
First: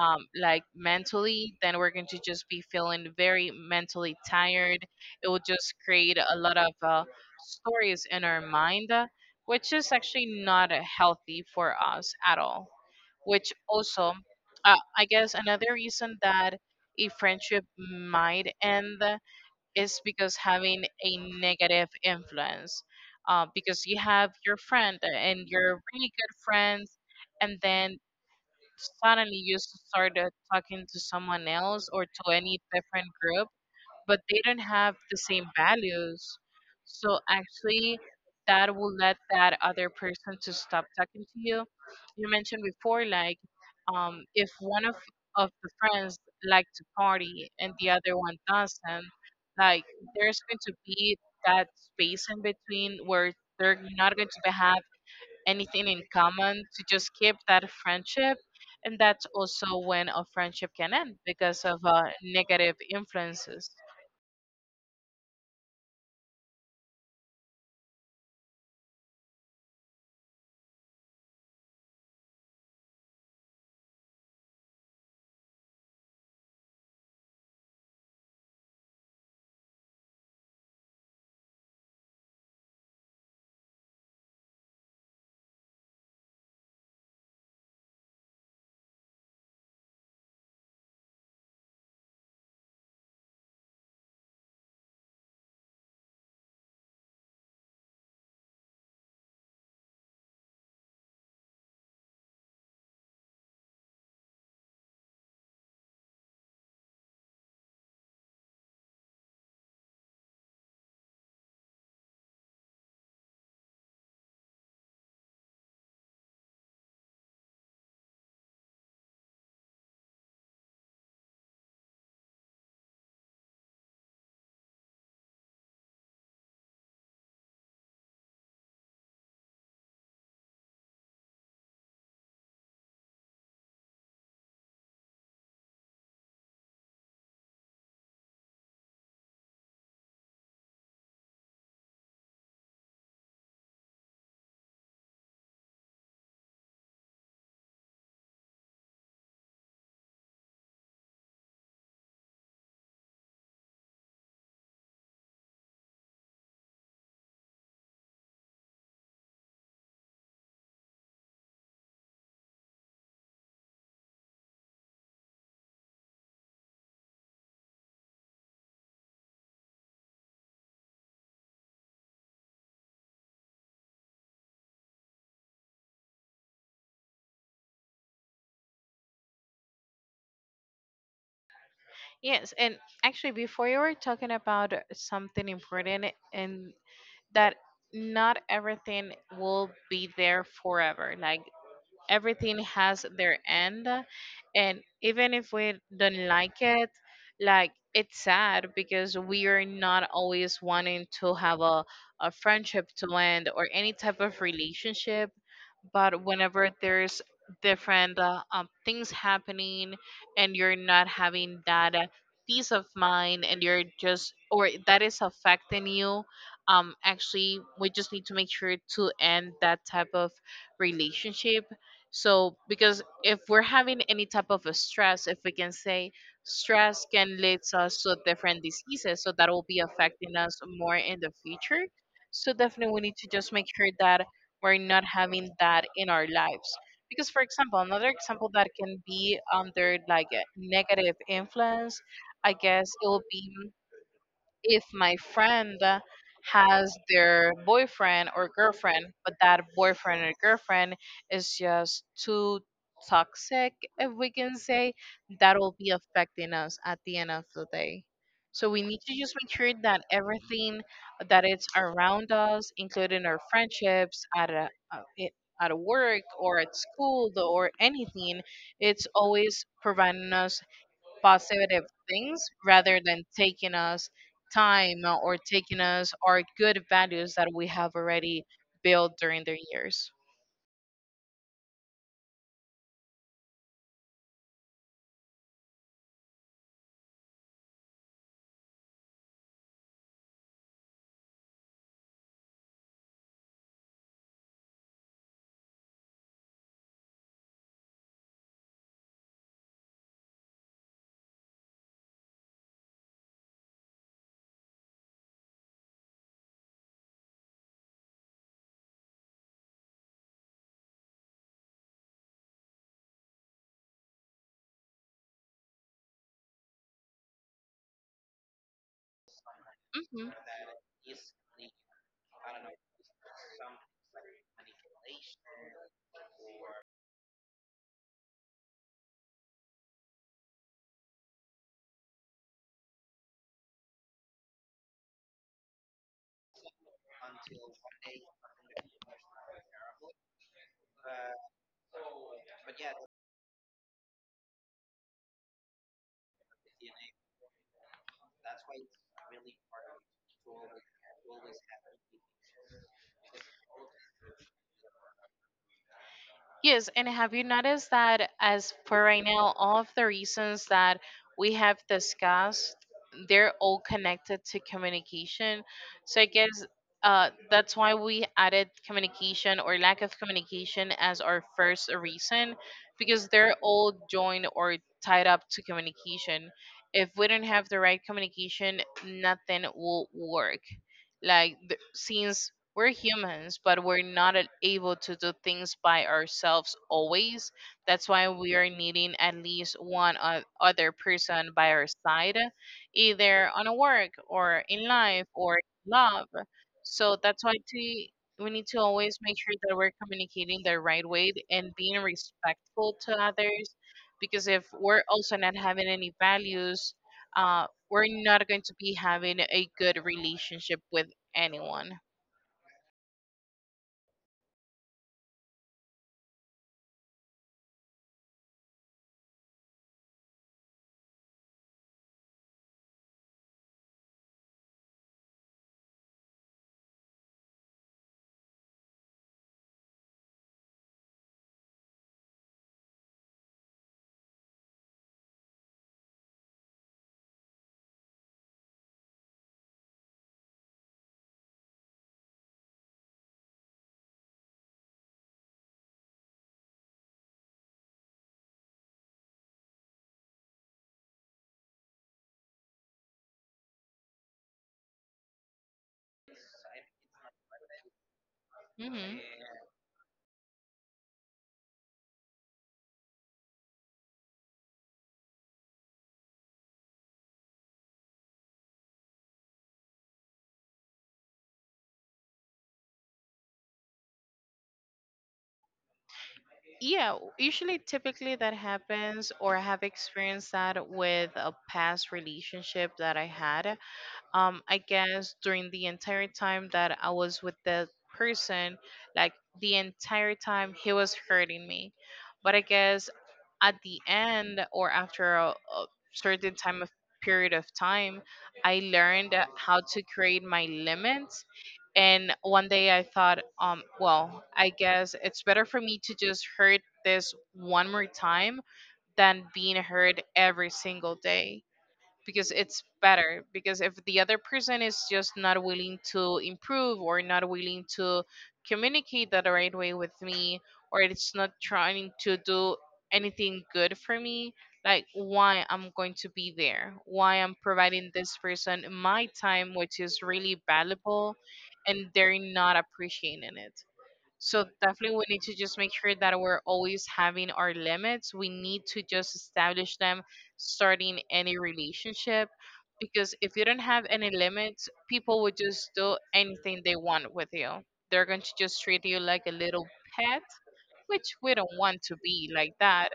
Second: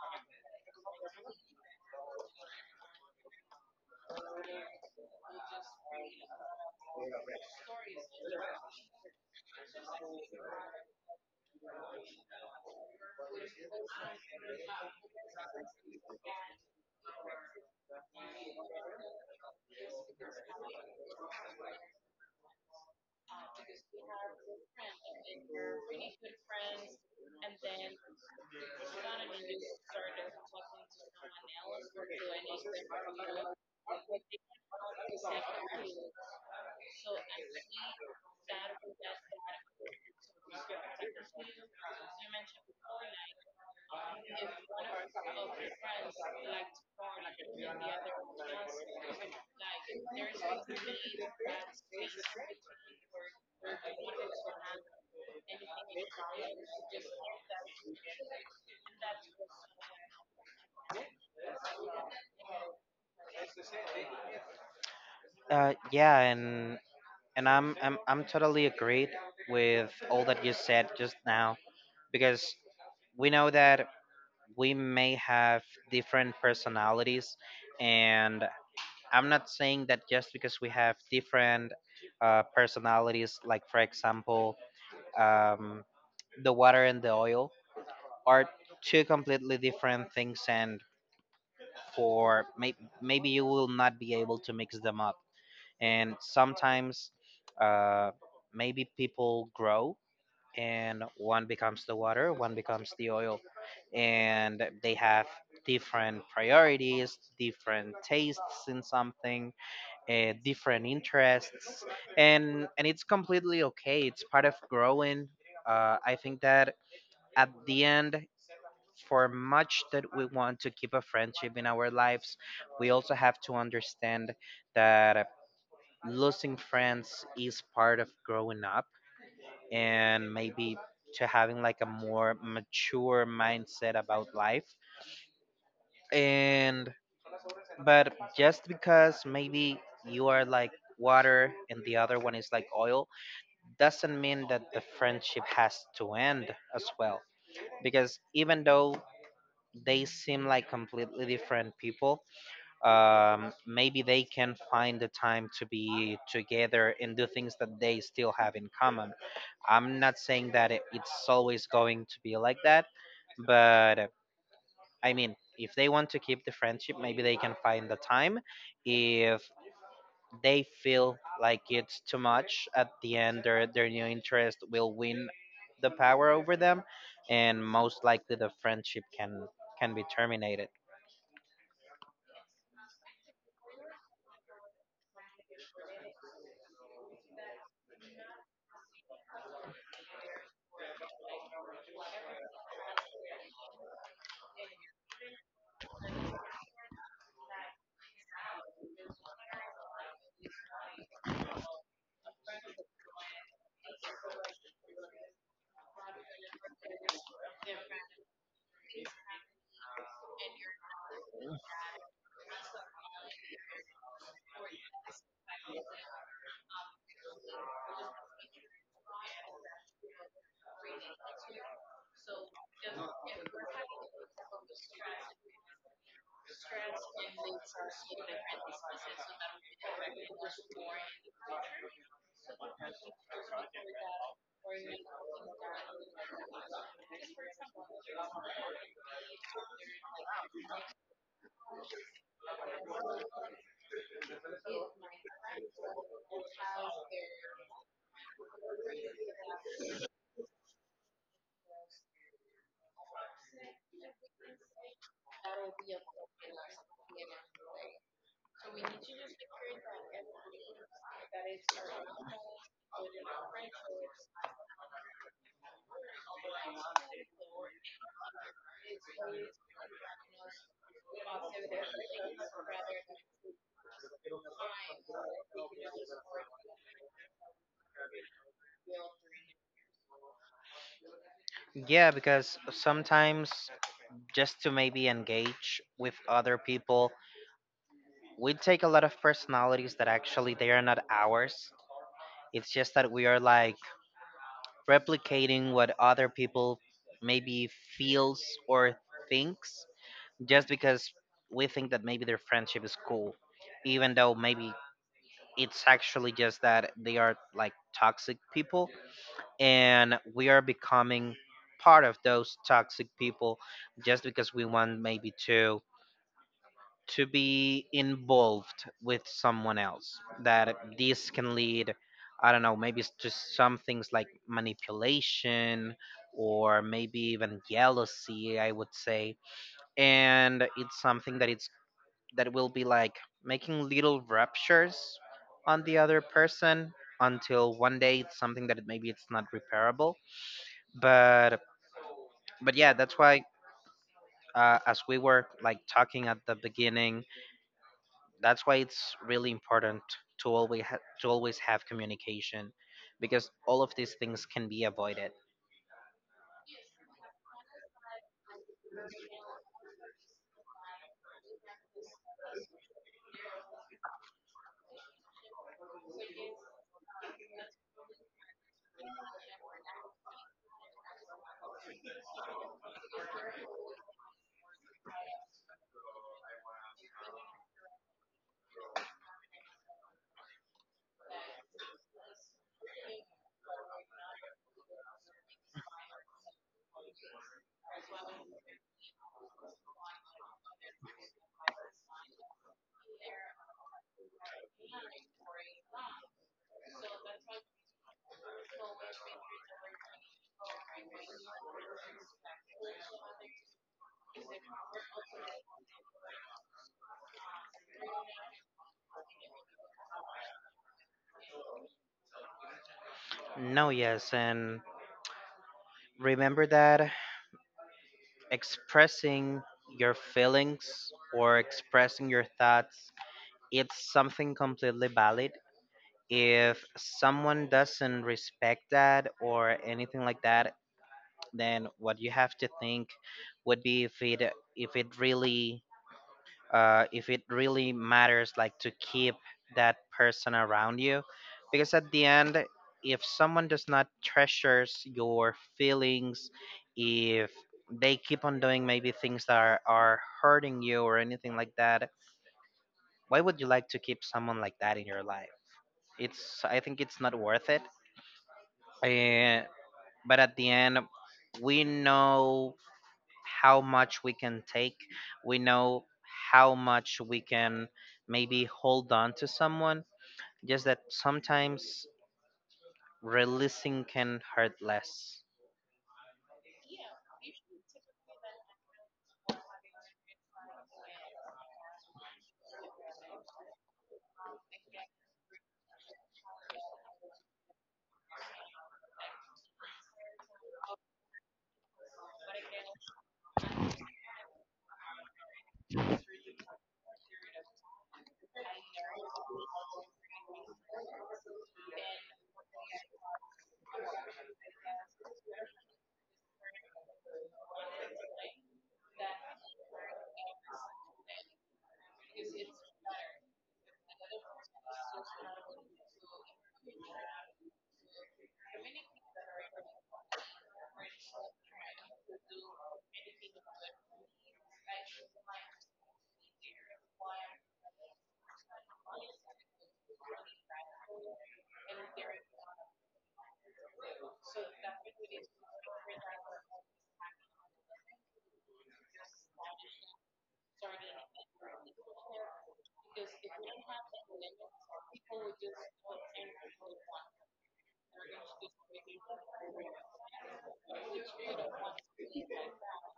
S1: like mentally. Then we're going to just be feeling very mentally tired. It will just create a lot of stories in our mind, which is actually not healthy for us at all. Which also, I guess another reason that a friendship might end is because having a negative influence. Because you have your friend and you're really good friends, and then suddenly you start talking to someone else or to any different group, but they don't have the same values. So actually, that will let that other person to stop talking to you. You mentioned before, like, if one of the friends like to party and the other one doesn't, like, there's going to be that space in between where they're not going have anything in common to just keep that friendship. And that's also when a friendship can end, because of negative influences.
S2: Yeah, and I'm totally agreed with all that you said just now, because we know that we may have different personalities, and I'm not saying that just because we have different personalities, like for example, um, the water and the oil are two completely different things, and for maybe you will not be able to mix them up, and sometimes uh, maybe people grow, and one becomes the water, one becomes the oil. And they have different priorities, different tastes in something, different interests, and it's completely okay. It's part of growing. I think that at the end, for much that we want to keep a friendship in our lives, we also have to understand that losing friends is part of growing up, and maybe to having like a more mature mindset about life. And but just because maybe you are like water and the other one is like oil doesn't mean that the friendship has to end as well, because even though they seem like completely different people, maybe they can find the time to be together and do things that they still have in common. I'm not saying that it's always going to be like that, but I mean, if they want to keep the friendship, maybe they can find the time. If they feel like it's too much, at the end their new interest will win the power over them, and most likely the friendship can be terminated.
S1: Yes, and actually, before you were talking about something important, and that not everything will be there forever. Like everything has their end, and even if we don't like it, like it's sad because we are not always wanting to have a friendship to end or any type of relationship. But whenever there's different things happening and you're not having that peace of mind, and you're just, or that is affecting you, actually we just need to make sure to end that type of relationship. So, because if we're having any type of a stress, if we can say, stress can lead us to different diseases, so that will be affecting us more in the future. So, definitely, we need to just make sure that we're not having that in our lives. Because, for example, another example that can be under like a negative influence, I guess it will be if my friend has their boyfriend or girlfriend, but that boyfriend or girlfriend is just too toxic, if we can say, that will be affecting us at the end of the day. So we need to just make sure that everything that it's around us, including our friendships at a, at a work or at school or anything, it's always providing us positive things rather than taking us time or taking us our good values that we have already built during the years.
S2: Yeah, because sometimes, just to maybe engage with other people, we take a lot of personalities that actually they are not ours. It's just that we are like replicating what other people maybe feels or thinks, just because we think that maybe their friendship is cool, even though maybe it's actually just that they are like toxic people, and we are becoming part of those toxic people just because we want maybe to be involved with someone else,
S1: Hmm.
S2: that this can lead, I don't know, maybe it's just some things like manipulation or maybe even jealousy I would say. And it's something that it's that will be like making little ruptures on the other person until one day it's something that maybe it's not repairable. But but yeah, that's why, as we were like talking at the beginning, that's why it's really important to always to always have communication, because all of these things can be avoided.
S1: Yes, and have you noticed that as for right now, all of the reasons that we have discussed, they're all connected to communication. So I guess, that's why we added communication or lack of communication as our first reason, because they're all joined or tied up to communication. If we don't have the right communication, nothing will work. Like, since we're humans, but we're not able to do things by ourselves always. That's why we are needing at least one other person by our side, either on a work or in life or in love. So that's why to, we need to always make sure that we're communicating the right way and being respectful to others. Because if we're also not having any values, we're not going to be having a good relationship with anyone.
S2: No, yes, and remember that expressing your feelings or expressing your thoughts, it's something completely valid. If someone doesn't respect that or anything like that, then what you have to think would be if it really, if it really matters like to keep that person around you. Because at the end, if someone does not treasures your feelings, if they keep on doing maybe things that are hurting you or anything like that, why would you like to keep someone like that in your life? It's I think it's not worth it.
S1: Hmm.
S2: Eh, but at the end, we know how much we can take. We know how much we can maybe hold on to someone. Just that sometimes releasing can hurt less.
S1: Yeah, usually typically that happens, or I have experienced that with a past relationship that I had. I guess during the entire time that I was with the person, like the entire time he was hurting me. But I guess at the end or after a certain time of period of time, I learned how to create my limits. And one day I thought, well, I guess it's better for me to just hurt this one more time than being hurt every single day. Because it's better, because if the other person is just not willing to improve or not willing to communicate that the right way with me, or it's not trying to do anything good for me, like why I'm going to be there? Why I'm providing this person my time, which is really valuable, and they're not appreciating it? So definitely we need to just make sure that we're always having our limits. We need to just establish them starting any relationship, because if you don't have any limits, people will just do anything they want with you. They're going to just treat you like a little pet, which we don't want to be like that.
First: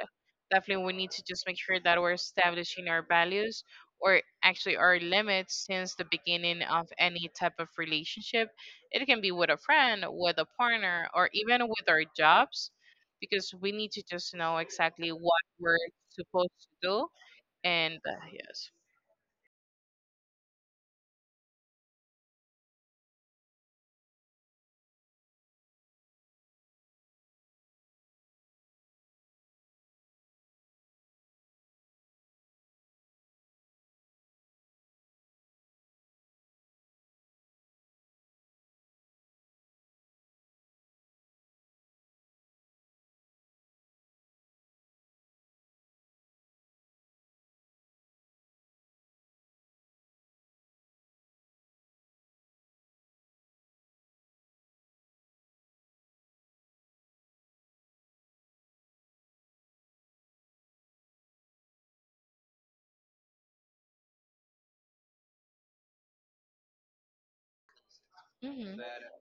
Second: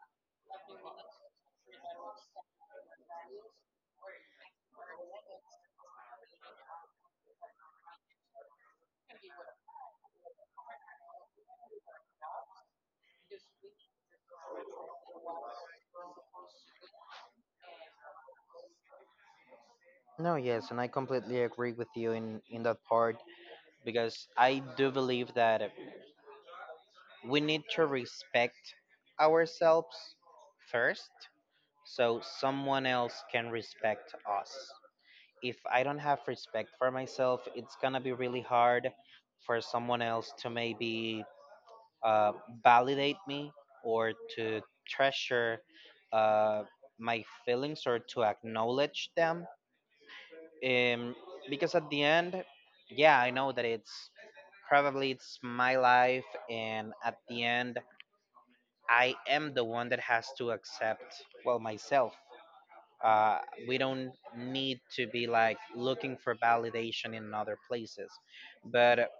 S1: Definitely we need to just make sure that we're establishing our values, or actually our limits, since the beginning of any type of relationship. It can be with a friend, with a partner, or even with our jobs, because we need to just know exactly what we're supposed to do. And yes.
S2: No, yes, and I completely agree with you in that part. Because I do believe that we need to respect ourselves first, so someone else can respect us. If I don't have respect for myself, it's gonna be really hard for someone else to maybe uh, validate me, or to treasure uh, my feelings, or to acknowledge them. Um, because at the end, yeah, I know that it's probably it's my life, and at the end, I am the one that has to accept well myself. uh, we don't need to be like looking for validation in other places,
S1: Hmm.
S2: but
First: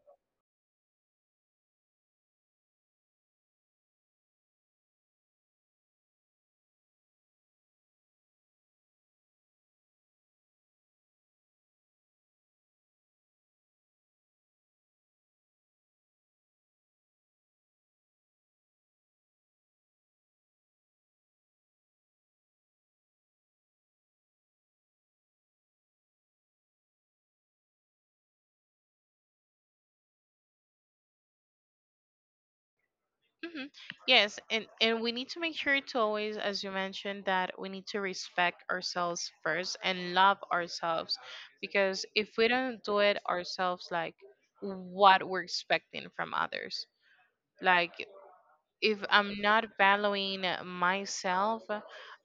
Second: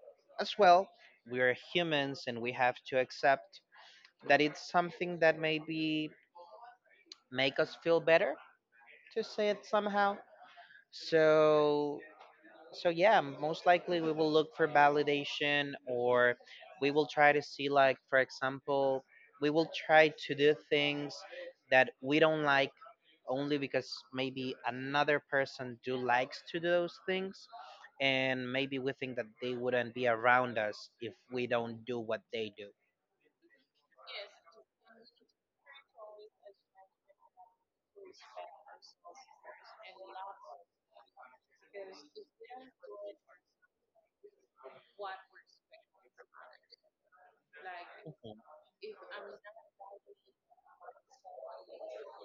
S2: as well we are humans and we have to accept that it's something that maybe make us feel better, to say it somehow, so so yeah, most likely we will look for validation, or we will try to see, like, for example, we will try to do things that we don't like only because maybe another person do likes to do those things, and maybe we think that they wouldn't be around us if we don't do what they do.
S1: Hmm. Yes, and we need to make sure to always, as you mentioned, that we need to respect ourselves first and love ourselves, because if we don't do it ourselves, like what we're expecting from others, like
S2: Mhm.
S1: if I'm not valuing myself,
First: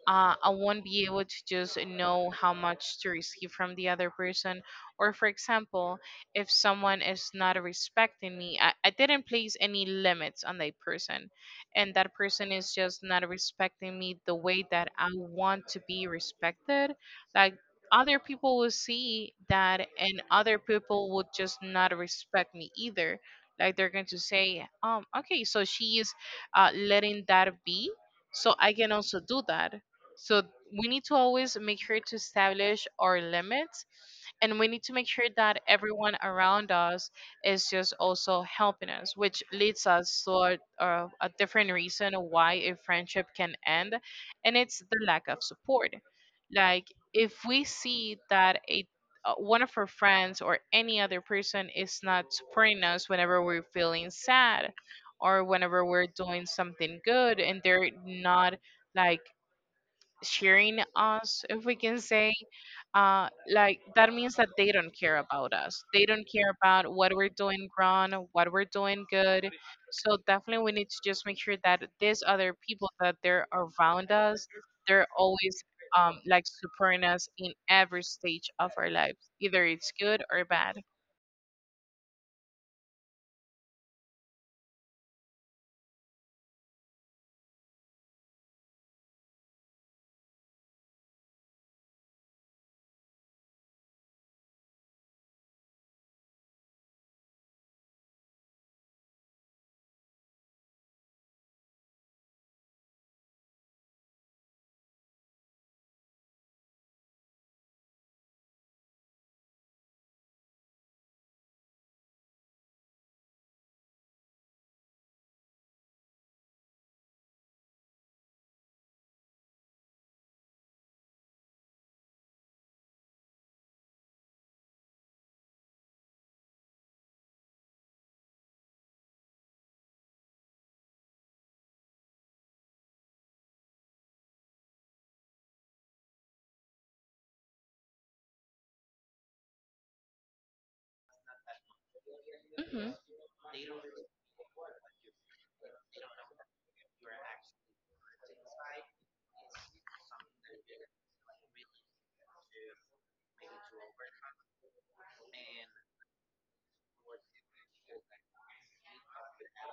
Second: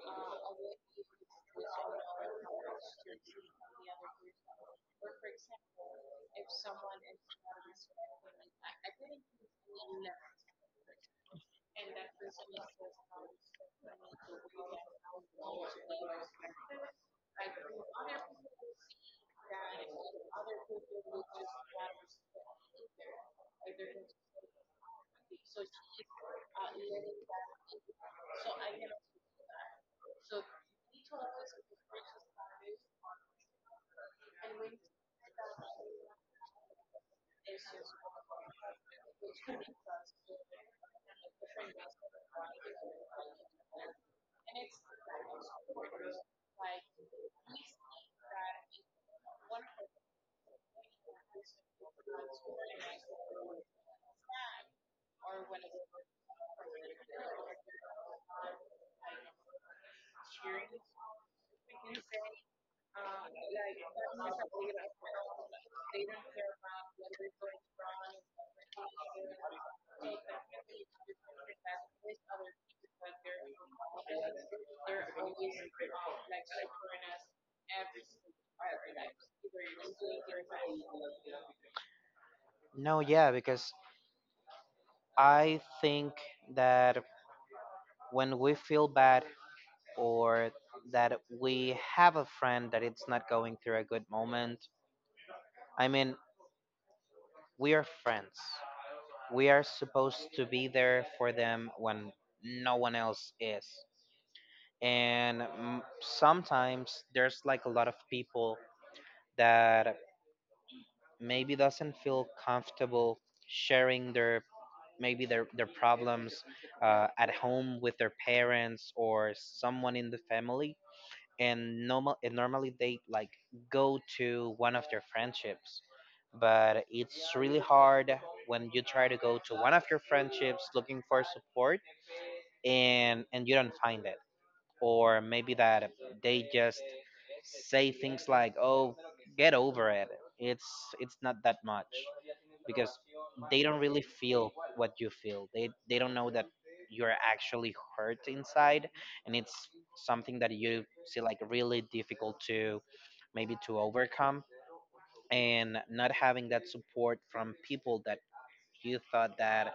S1: I won't be able to just know how much to receive from the other person. Or, for example, if someone is not respecting me, I didn't place any limits on that person, and that person is just not respecting me the way that I want to be respected, like other people will see that, and other people would just not respect me either, like they're going to say, okay, so she is, letting that be. So I can also do that. So we need to always make sure to establish our limits, and we need to make sure that everyone around us is just also helping us, which leads us to a different reason why a friendship can end, and it's the lack of support. Like if we see that a, one of our friends or any other person is not supporting us whenever we're feeling sad, or whenever we're doing something good and they're not, like, sharing us, if we can say, uh, like, that means that they don't care about us. They don't care about what we're doing wrong, what we're doing good. So definitely we need to just make sure that these other people that they're around us, they're always, like, supporting us in every stage of our lives, either it's good or bad.
S2: No, yeah, because I think that when we feel bad, or that we have a friend that it's not going through a good moment, I mean, we are friends. We are supposed to be there for them when no one else is. And sometimes there's like a lot of people that maybe doesn't feel comfortable sharing their maybe their problems at home with their parents or someone in the family, and normally they like go to one of their friendships, but it's really hard when you try to go to one of your friendships looking for support, and you don't find it, or maybe that they just say things like, oh, get over it, it's it's not that much,
S1: Hmm.
S2: because they don't really feel what you feel. They don't know that you're actually hurt inside, and it's something that you see like really difficult to maybe to overcome. And not having that support from people that you thought that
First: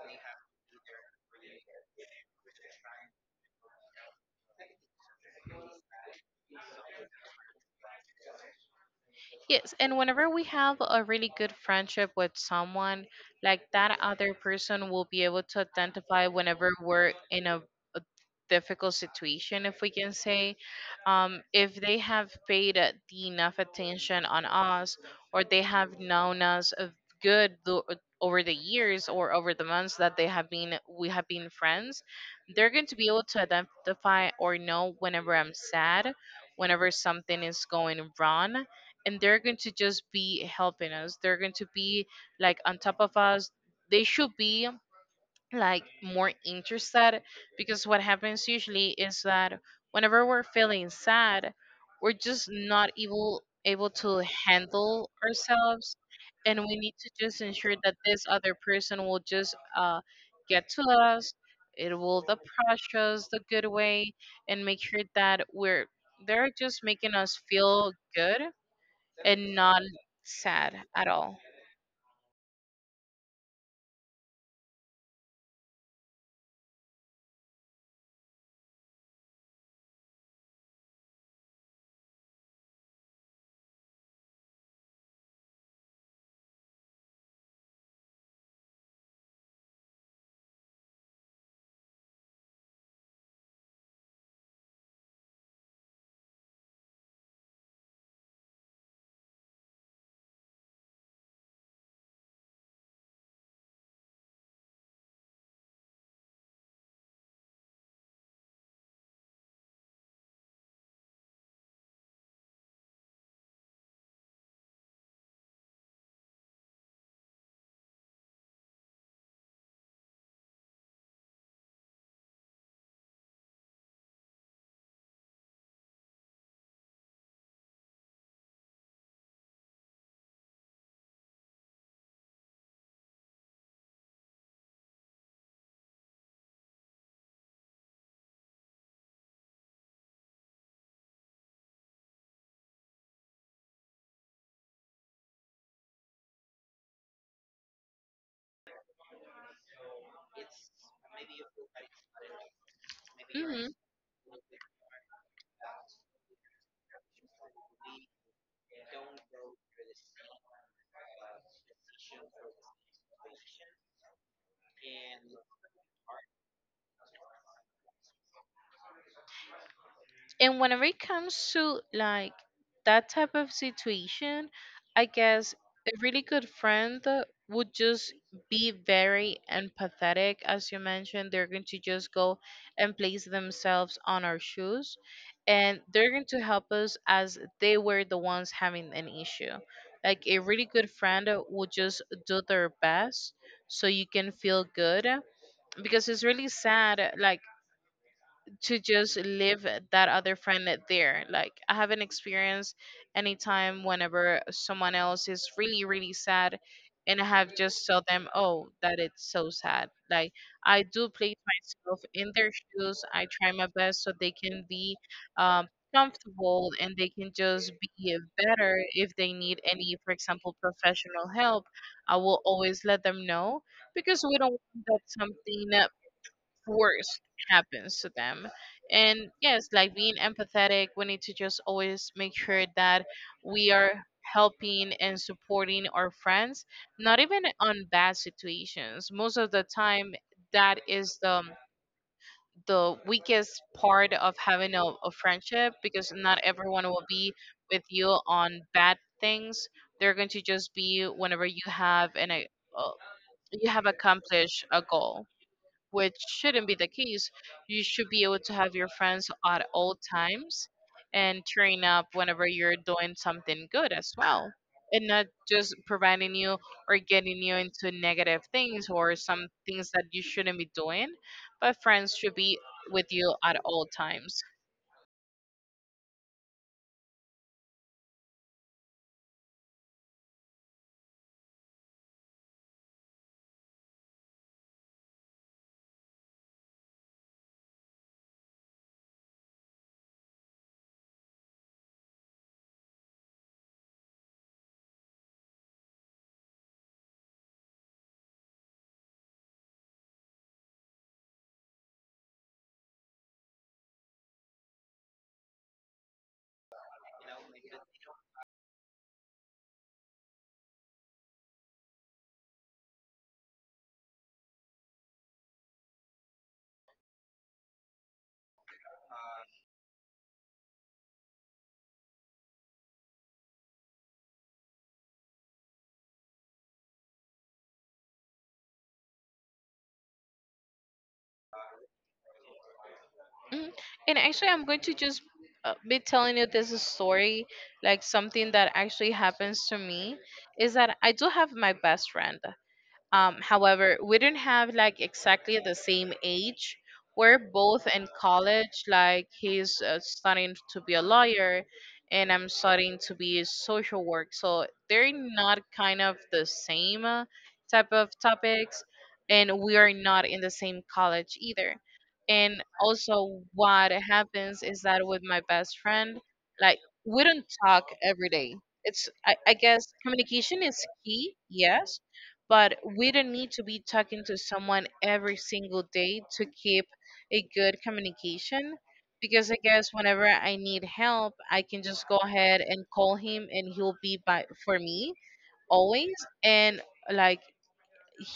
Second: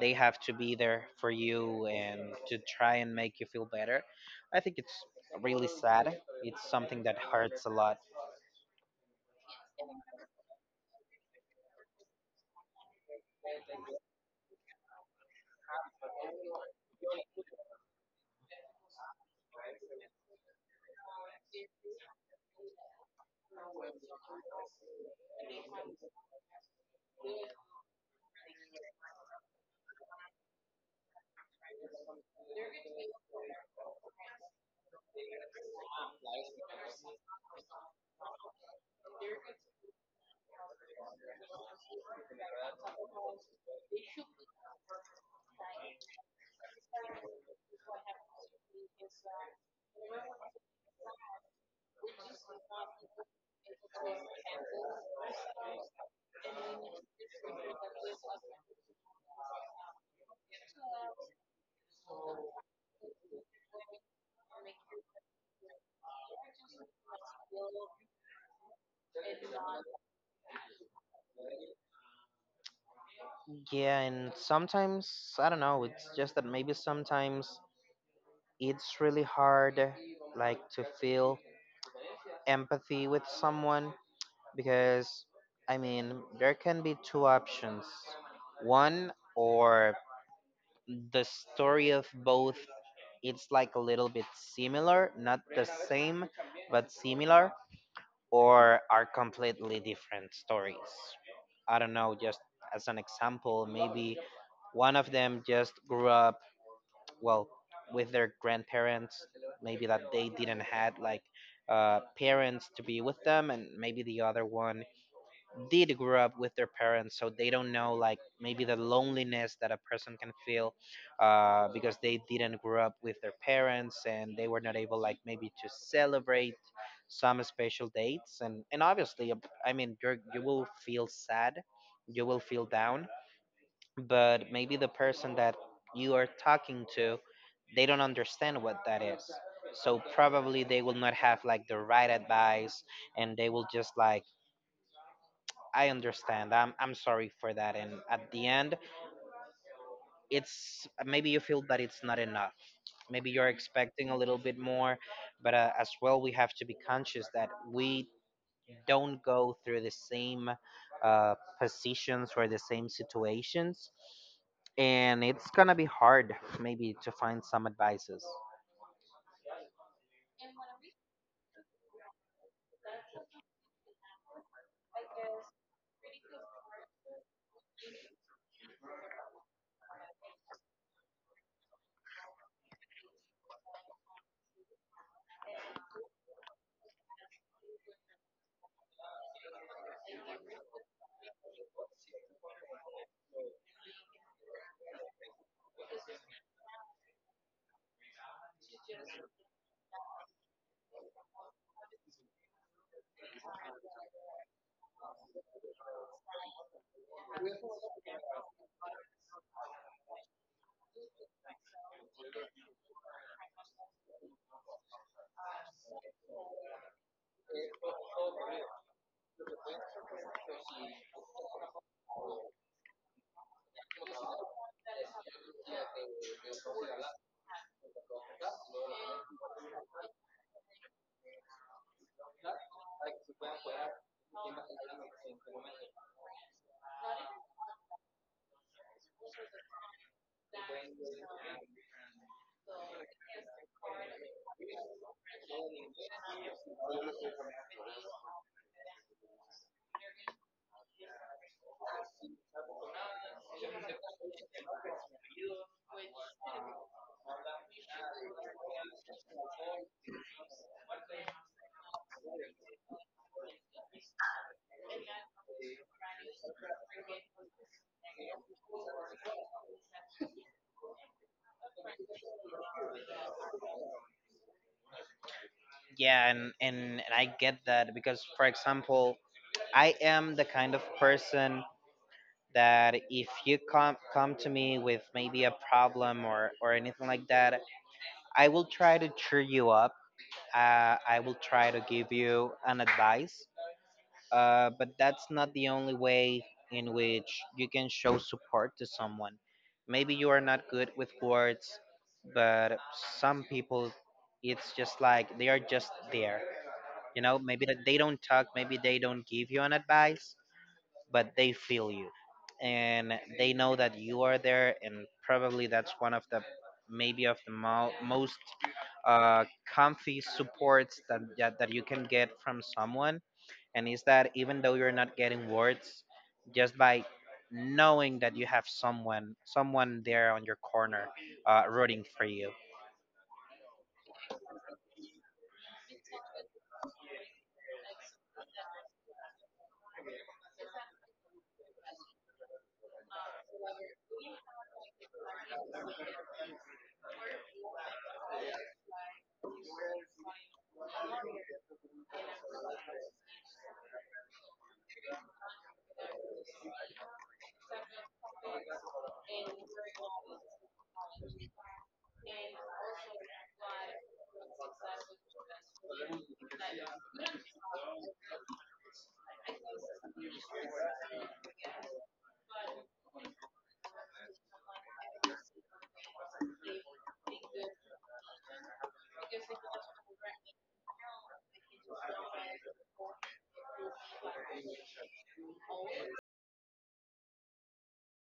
S2: they have to be there for you and to try and make you feel better, I think it's really sad. It's something that hurts a lot.
S1: Yes, and whenever we have a really good friendship with someone, like that other person will be able to identify whenever we're in a difficult situation, if we can say. Um, if they have paid the enough attention on us, or they have known us of good tho- over the years or over the months that they have been, we have been friends, they're going to be able to identify or know whenever I'm sad, whenever something is going wrong, and they're going to just be helping us. They're going to be like on top of us. They should be like more interested, because what happens usually is that whenever we're feeling sad, we're just not able to handle ourselves, and we need to just ensure that this other person will just, get to us. It will approach us the good way and make sure that we're, they're just making us feel good and not sad at all.
S2: Yeah, and sometimes I don't know. It's just that maybe sometimes it's really hard like to feel empathy with someone, because I mean there can be two options: one, or the story of both it's like a little bit similar, not the same but similar, or are completely different stories. I don't know, just as an example, maybe one of them just grew up well with their grandparents, maybe that they didn't had like parents to be with them, and maybe the other one did grow up with their parents, so they don't know like maybe the loneliness that a person can feel because they didn't grow up with their parents, and they were not able like maybe to celebrate some special dates, and obviously, I mean you will feel sad, you will feel down, but maybe the person that you are talking to, they don't understand what that is, so probably they will not have like the right advice, and they will just like, I understand, I'm sorry for that, and at the end, it's maybe you feel that it's not enough, maybe you're
S1: Hmm.
S2: expecting a little bit more. But as well, we have to be conscious that we don't go through the same uh, positions or the same situations, and it's gonna be hard maybe to find some advices.
S1: And whenever it comes to like that type of situation, I guess a really good friend would just be very empathetic. As you mentioned, they're going to just go and place themselves on our shoes, and they're going to help us as they were the ones having an issue. Like a really good friend would just do their best so you can feel good, because it's really sad, like, to just leave that other friend that there. Like I haven't experienced any time whenever someone else is really, really sad and I have just told them, oh, that it's so sad. Like, I do place myself in their shoes. I try my best so they can be, um, comfortable, and they can just be better. If they need any, for example, professional help, I will always let them know, because we don't want that something worst happens to them. And yes, like being empathetic, we need to just always make sure that we are helping and supporting our friends, not even on bad situations. Most of the time, that is the, the weakest part of having a friendship, because not everyone will be with you on bad things. They're going to just be whenever you have an a, uh, you have accomplished a goal, which shouldn't be the case. You should be able to have your friends at all times and turning up whenever you're doing something good as well. And not just providing you or getting you into negative things or some things that you shouldn't be doing, but friends should be with you at all times.
S2: Yeah, and I get that, because for example, I am the kind of person that if you come to me with maybe a problem, or anything like that, I will try to cheer you up. I will try to give you an advice. But that's not the only way in which you can show support to someone. Maybe you are not good with words, but some people, it's just like they are just there. You know, maybe that they don't talk, maybe they don't give you an advice, but they feel you, and they know that you are there, and probably that's one of the maybe of the mo- most uh, comfy supports that you can get from someone, and it's that even though you're not getting words, just by knowing that you have someone there on your corner, rooting for you.
S1: Mhm. And actually, I'm going to just, be telling you this story, like something that actually happens to me, is that I do have my best friend. However, we didn't have like exactly the same age. We're both in college. Like he's, studying to be a lawyer, and I'm studying to be a social work. So they're not kind of the same, type of topics, and we are not in the same college either. And also, what happens is that with my best friend, like, we don't talk every day. It's, I guess communication is key, yes, but we don't need to be talking to someone every single day to keep a good communication, because I guess whenever I need help I can just go ahead and call him and he'll be by for me always. And like,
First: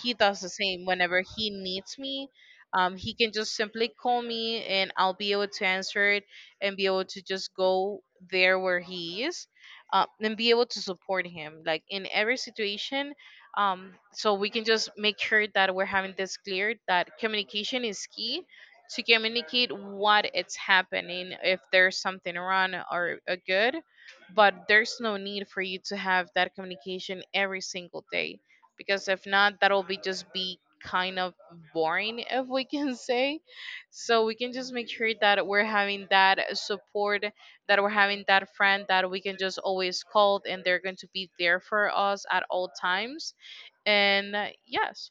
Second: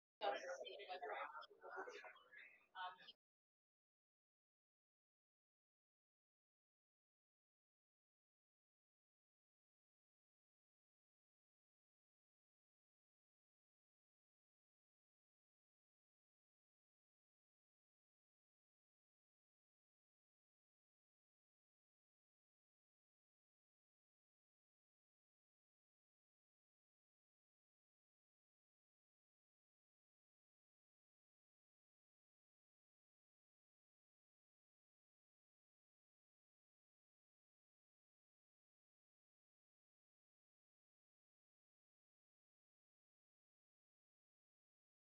S1: he does the same whenever he needs me. He can just simply call me and I'll be able to answer it and be able to just go there where he is, and be able to support him like in every situation. So we can just make sure that we're having this clear, that communication is key to communicate what it's happening if there's something wrong or a good, but there's no need for you to have that communication every single day, because if not, that'll be just be kind of boring if we can say. So we can just make sure that we're having that support, that we're having that friend that we can just always call and they're going to be there for us at all times. And yes.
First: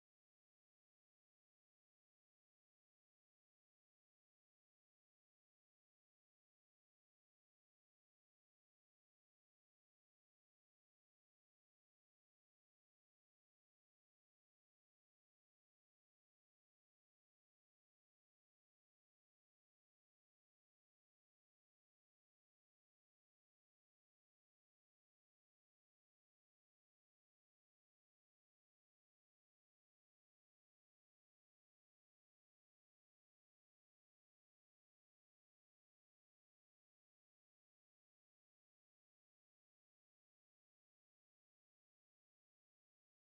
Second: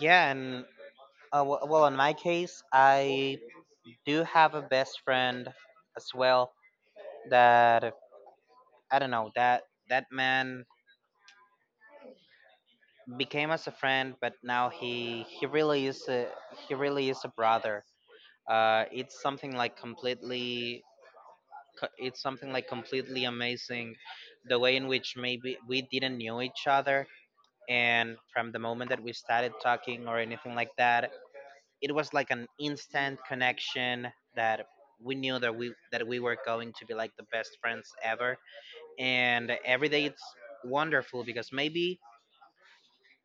S2: Yeah, and well, in my case, I do have a best friend as well, that I don't know, that that man became as a friend, but now he really is a, he really is a brother. It's something like completely it's something like completely amazing the way in which maybe we didn't know each other, and from the moment that we started talking or anything like that, it was like an instant connection, that we knew that we were going to be like the best friends ever. And every day it's wonderful, because maybe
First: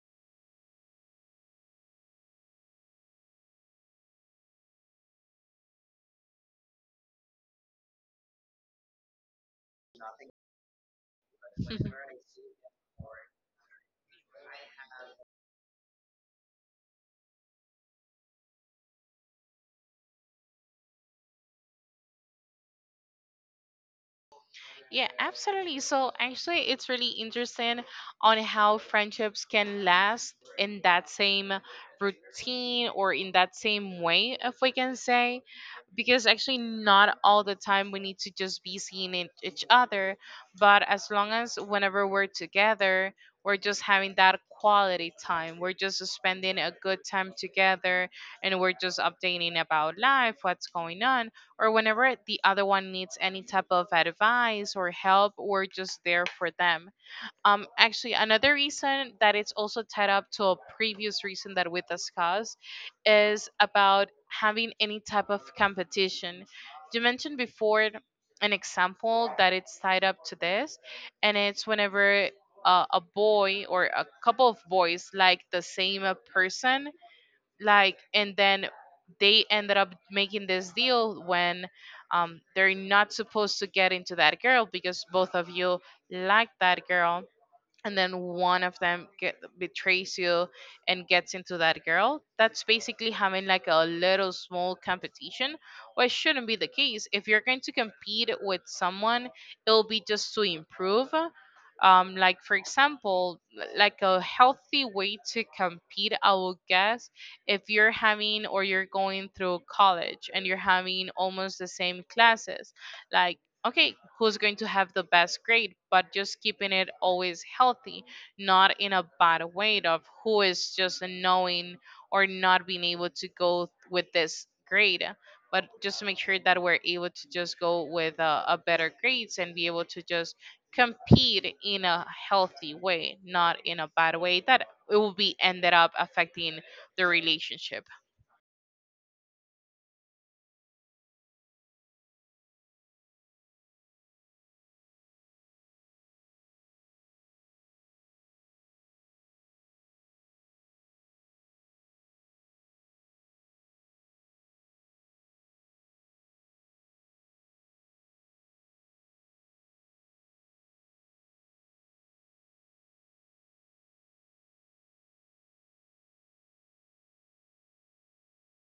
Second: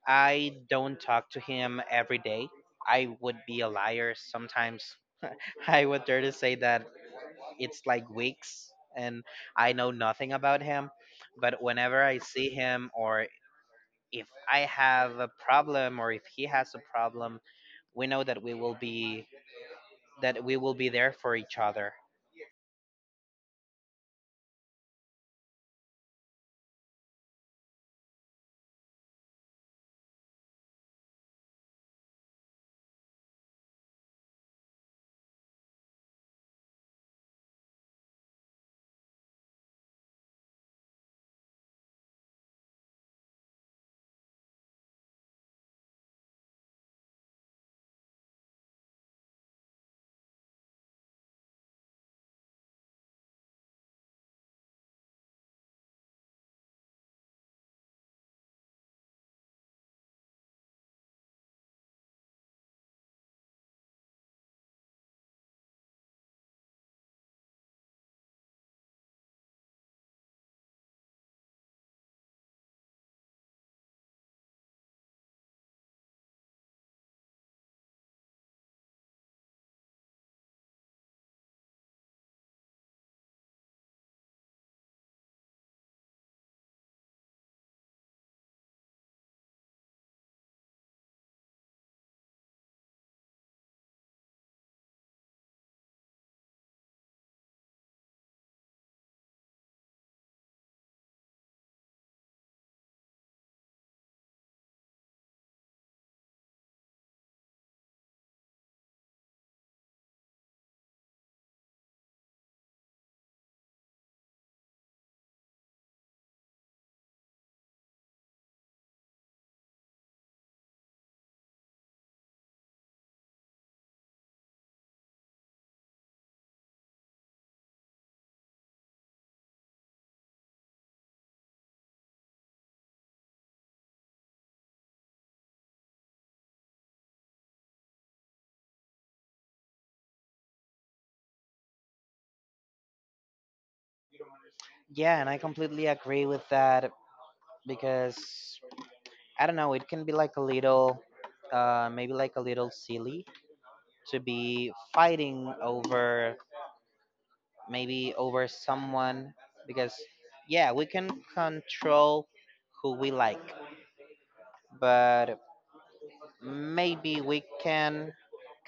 S2: I don't talk to him every day. I would be a liar sometimes. I would dare to say that it's like weeks, and I know nothing about him. But whenever I see him, or if I have a problem, or if he has a problem, we know that we will be there for each other.
S1: Yeah, absolutely. So actually, it's really interesting on how friendships can last in that same routine or in that same way, if we can say, because actually not all the time we need to just be each other, but as long as whenever we're together, we're just having that quality time. We're just spending a good time together, and we're just updating about life, what's going on, or whenever the other one needs any type of advice or help, we're just there for them. Um, actually, another reason that it's also tied up to a previous reason that we discussed is about having any type of competition. You mentioned before an example that it's tied up to this, and it's whenever, a boy or a couple of boys like the same, person, like, and then they ended up making this deal when, they're not supposed to get into that girl because both of you like that girl, and then one of them get, betrays you and gets into that girl. That's basically having like a little small competition, which shouldn't be the case. If you're going to compete with someone, it'll be just to improve, like, for example, like a healthy way to compete, I would guess. If you're having or you're going through college and you're having almost the same classes, like, okay, who's going to have the best grade, but just keeping it always healthy, not in a bad way of who is just knowing or not being able to go with this grade, but just to make sure that we're able to just go with, a better grades and be able to just compete in a healthy way, not in a bad way that it will be ended up affecting the relationship.
S2: Yeah, and I completely agree with that, because I don't know, it can be like a little, uh, maybe like a little silly, to be fighting over maybe over someone. Because yeah, we can control who we like, but maybe we can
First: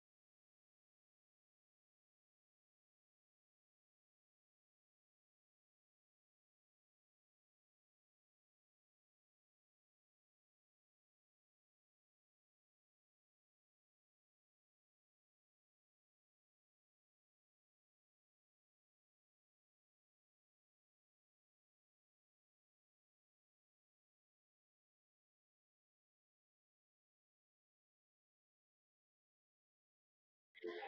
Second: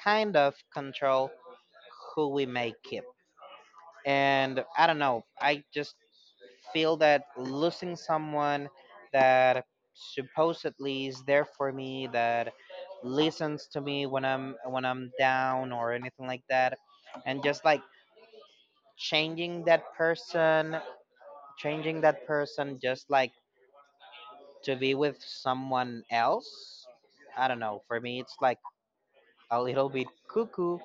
S2: kind of control who we may keep. And I don't know, I just feel that losing someone that supposedly is there for me, that listens to me when I'm down or anything like that, and just like changing that person, changing that person just like to be with someone else. I don't know. For me, it's like a little bit cuckoo.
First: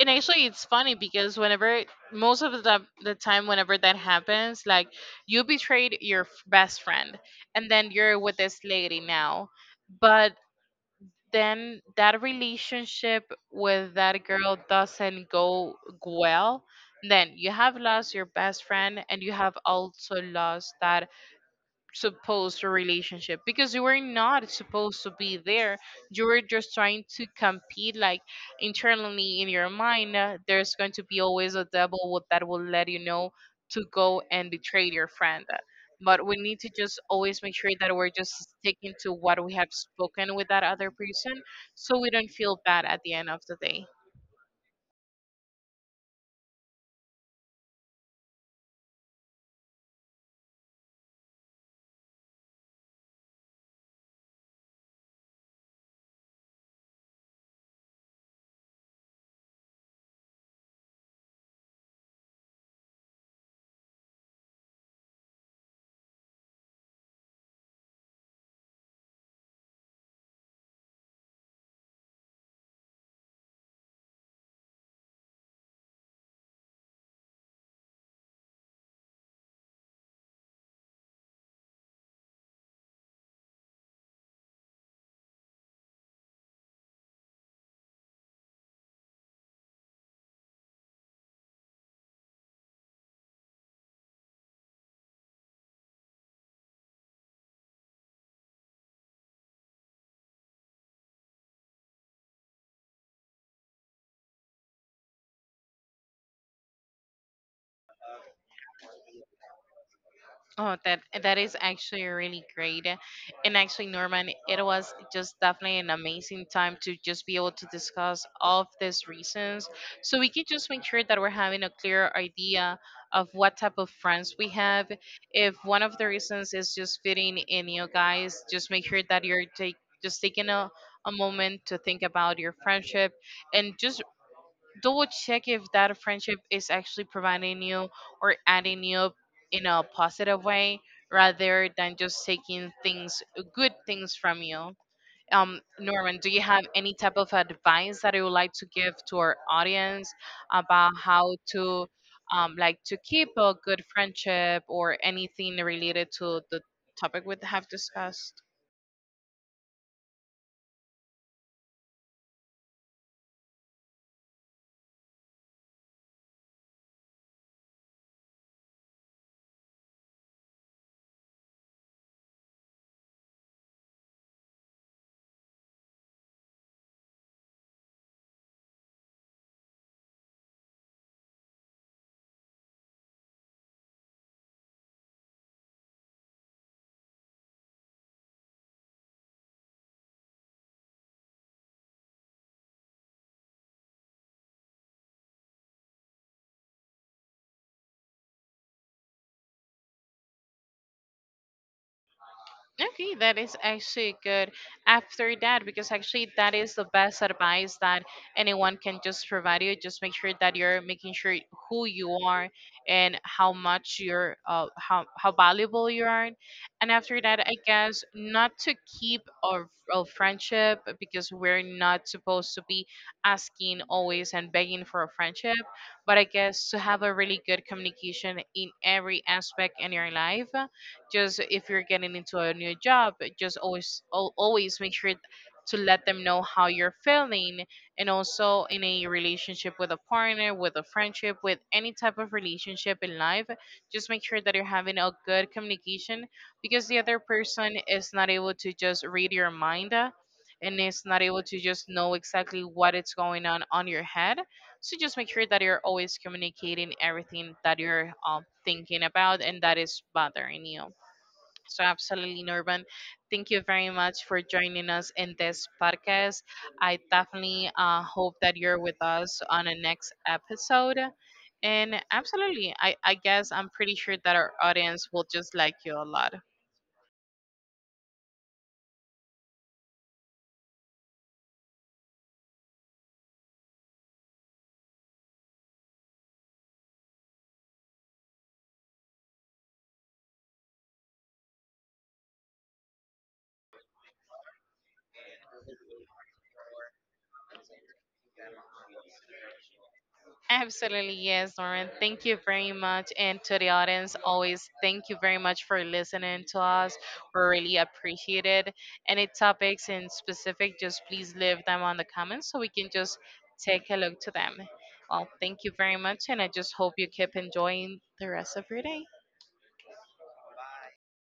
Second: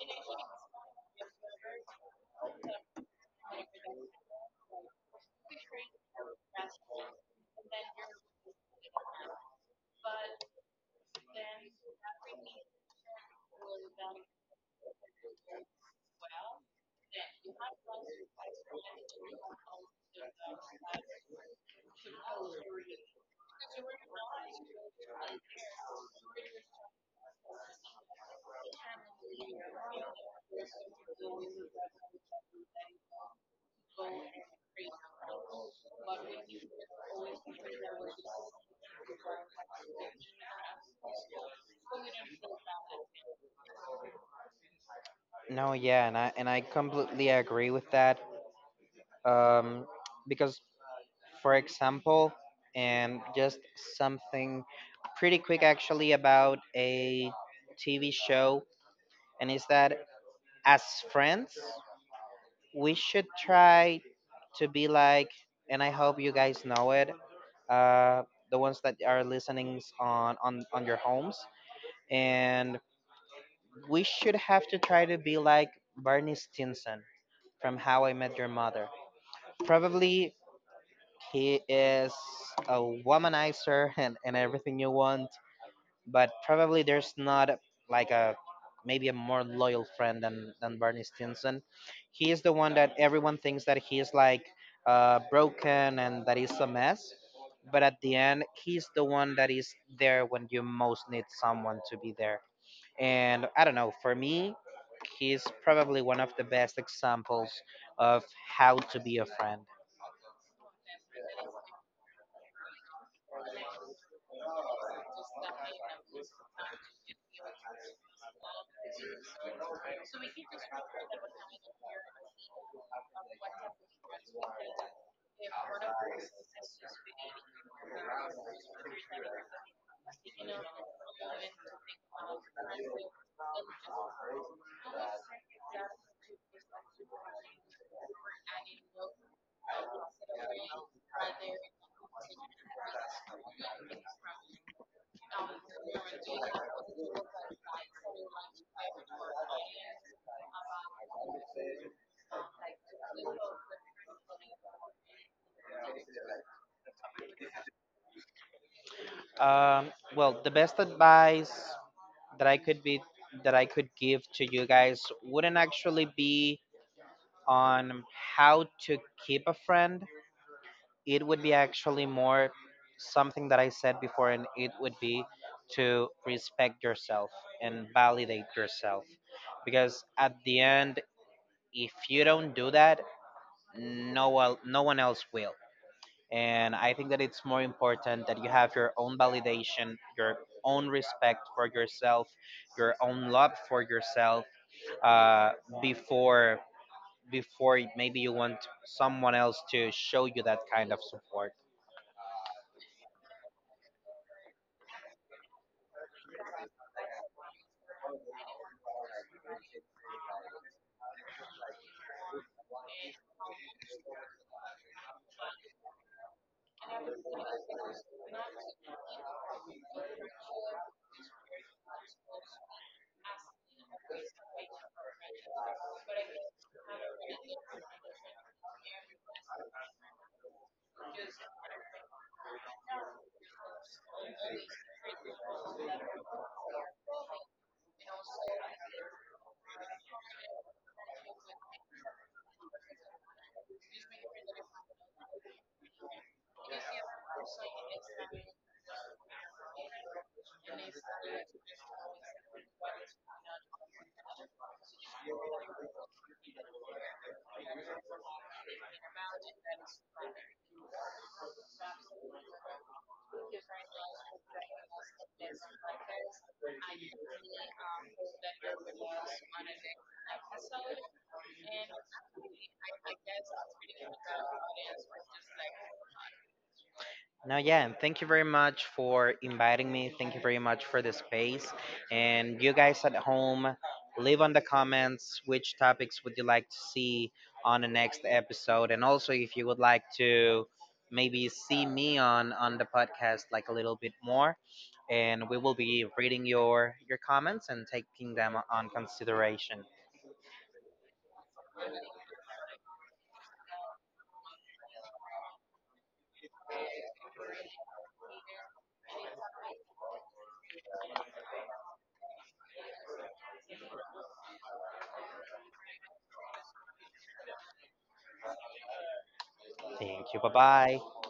S1: And actually it's funny because whenever most of the time whenever that happens, like, you betrayed your best friend, and then you're with this lady now. But then that relationship with that girl doesn't go well, then you have lost your best friend and you have also lost that supposed a relationship, because you were not supposed to be there. You were just trying to compete, like, internally in your mind, there's going to be always a devil that will let you know to go and betray your friend. But we need to just always make sure that we're just sticking to what we have spoken with that other person so we don't feel bad at the end of the day.
S2: No, yeah, and I completely agree with that. Um, because, for example, and just something pretty quick actually about a TV show, and is that as friends, we should try to be like, and I hope you guys know it, uh, the ones that are listening on on your homes, and we should have to try to be like Barney Stinson from How I Met Your Mother. Probably he is a womanizer and everything you want, but probably there's not like a, maybe a more loyal friend than Barney Stinson. He is the one that everyone thinks that he is like broken and that he's a mess. But at the end, he's the one that is there when you most need someone to be there. And I don't know, for me, he's probably one of the best examples of how to be a friend.
S1: Oh, that that is actually really great. And actually, Norman, it was just definitely an amazing time to just be able to discuss all of these reasons. So we can just make sure that we're having a clear idea of what type of friends we have. If one of the reasons is just fitting in, you guys, just make sure that just taking a moment to think about your friendship and just double check if that friendship is actually providing you or adding you in a positive way rather than just taking things, good things, from you. Um, Norman, do you have any type of advice that you would like to give to our audience about how to, like, to keep a good friendship or anything related to the topic we have discussed?
S2: Well, the best advice that I could be that I could give to you guys wouldn't actually be on how to keep a friend. It would be actually more something that I said before, and it would be to respect yourself and validate yourself, because at the end, if you don't do that, no one else will. And I think that it's more important that you have your own validation, your own respect for yourself, your own love for yourself, uh, before maybe you want someone else to show you that kind of support.
S1: Okay, that is actually good. After that, because actually that is the best advice that anyone can just provide you. Just make sure that you're making sure who you are and how much you're, how valuable you are. And after that, I guess not to keep a friendship, because we're not supposed to be asking always and begging for a friendship, but I guess to have a really good communication in every aspect in your life. Just if you're getting into a new job, just always, always make sure to let them know how you're feeling. And also in a relationship with a partner, with a friendship, with any type of relationship in life, just make sure that you're having a good communication, because the other person is not able to just read your mind, and is not able to just know exactly what is going on your head. So just make sure that you're always communicating everything that you're, thinking about and that is bothering you. So, absolutely, Norman. Thank you very much for joining us in this podcast. I definitely, hope that you're with us on the next episode. And absolutely, I guess I'm pretty sure that our audience will just like you a lot.
S2: No, yeah, and thank you very much for inviting me. Thank you very much for the space. And you guys at home, leave on the comments which topics would you like to see on the next episode, and also if you would like to maybe see me on the podcast like a little bit more. And we will be reading your comments and taking them on consideration.
S1: Absolutely, yes, Lauren. Thank you very much. And to the audience, always thank you very much for listening to us. We really appreciate it. Any topics in specific, just please leave them on the comments so we can just take a look to them. Well, thank you very much. And I just hope you keep enjoying the rest of your day.
S2: Thank you. Bye bye.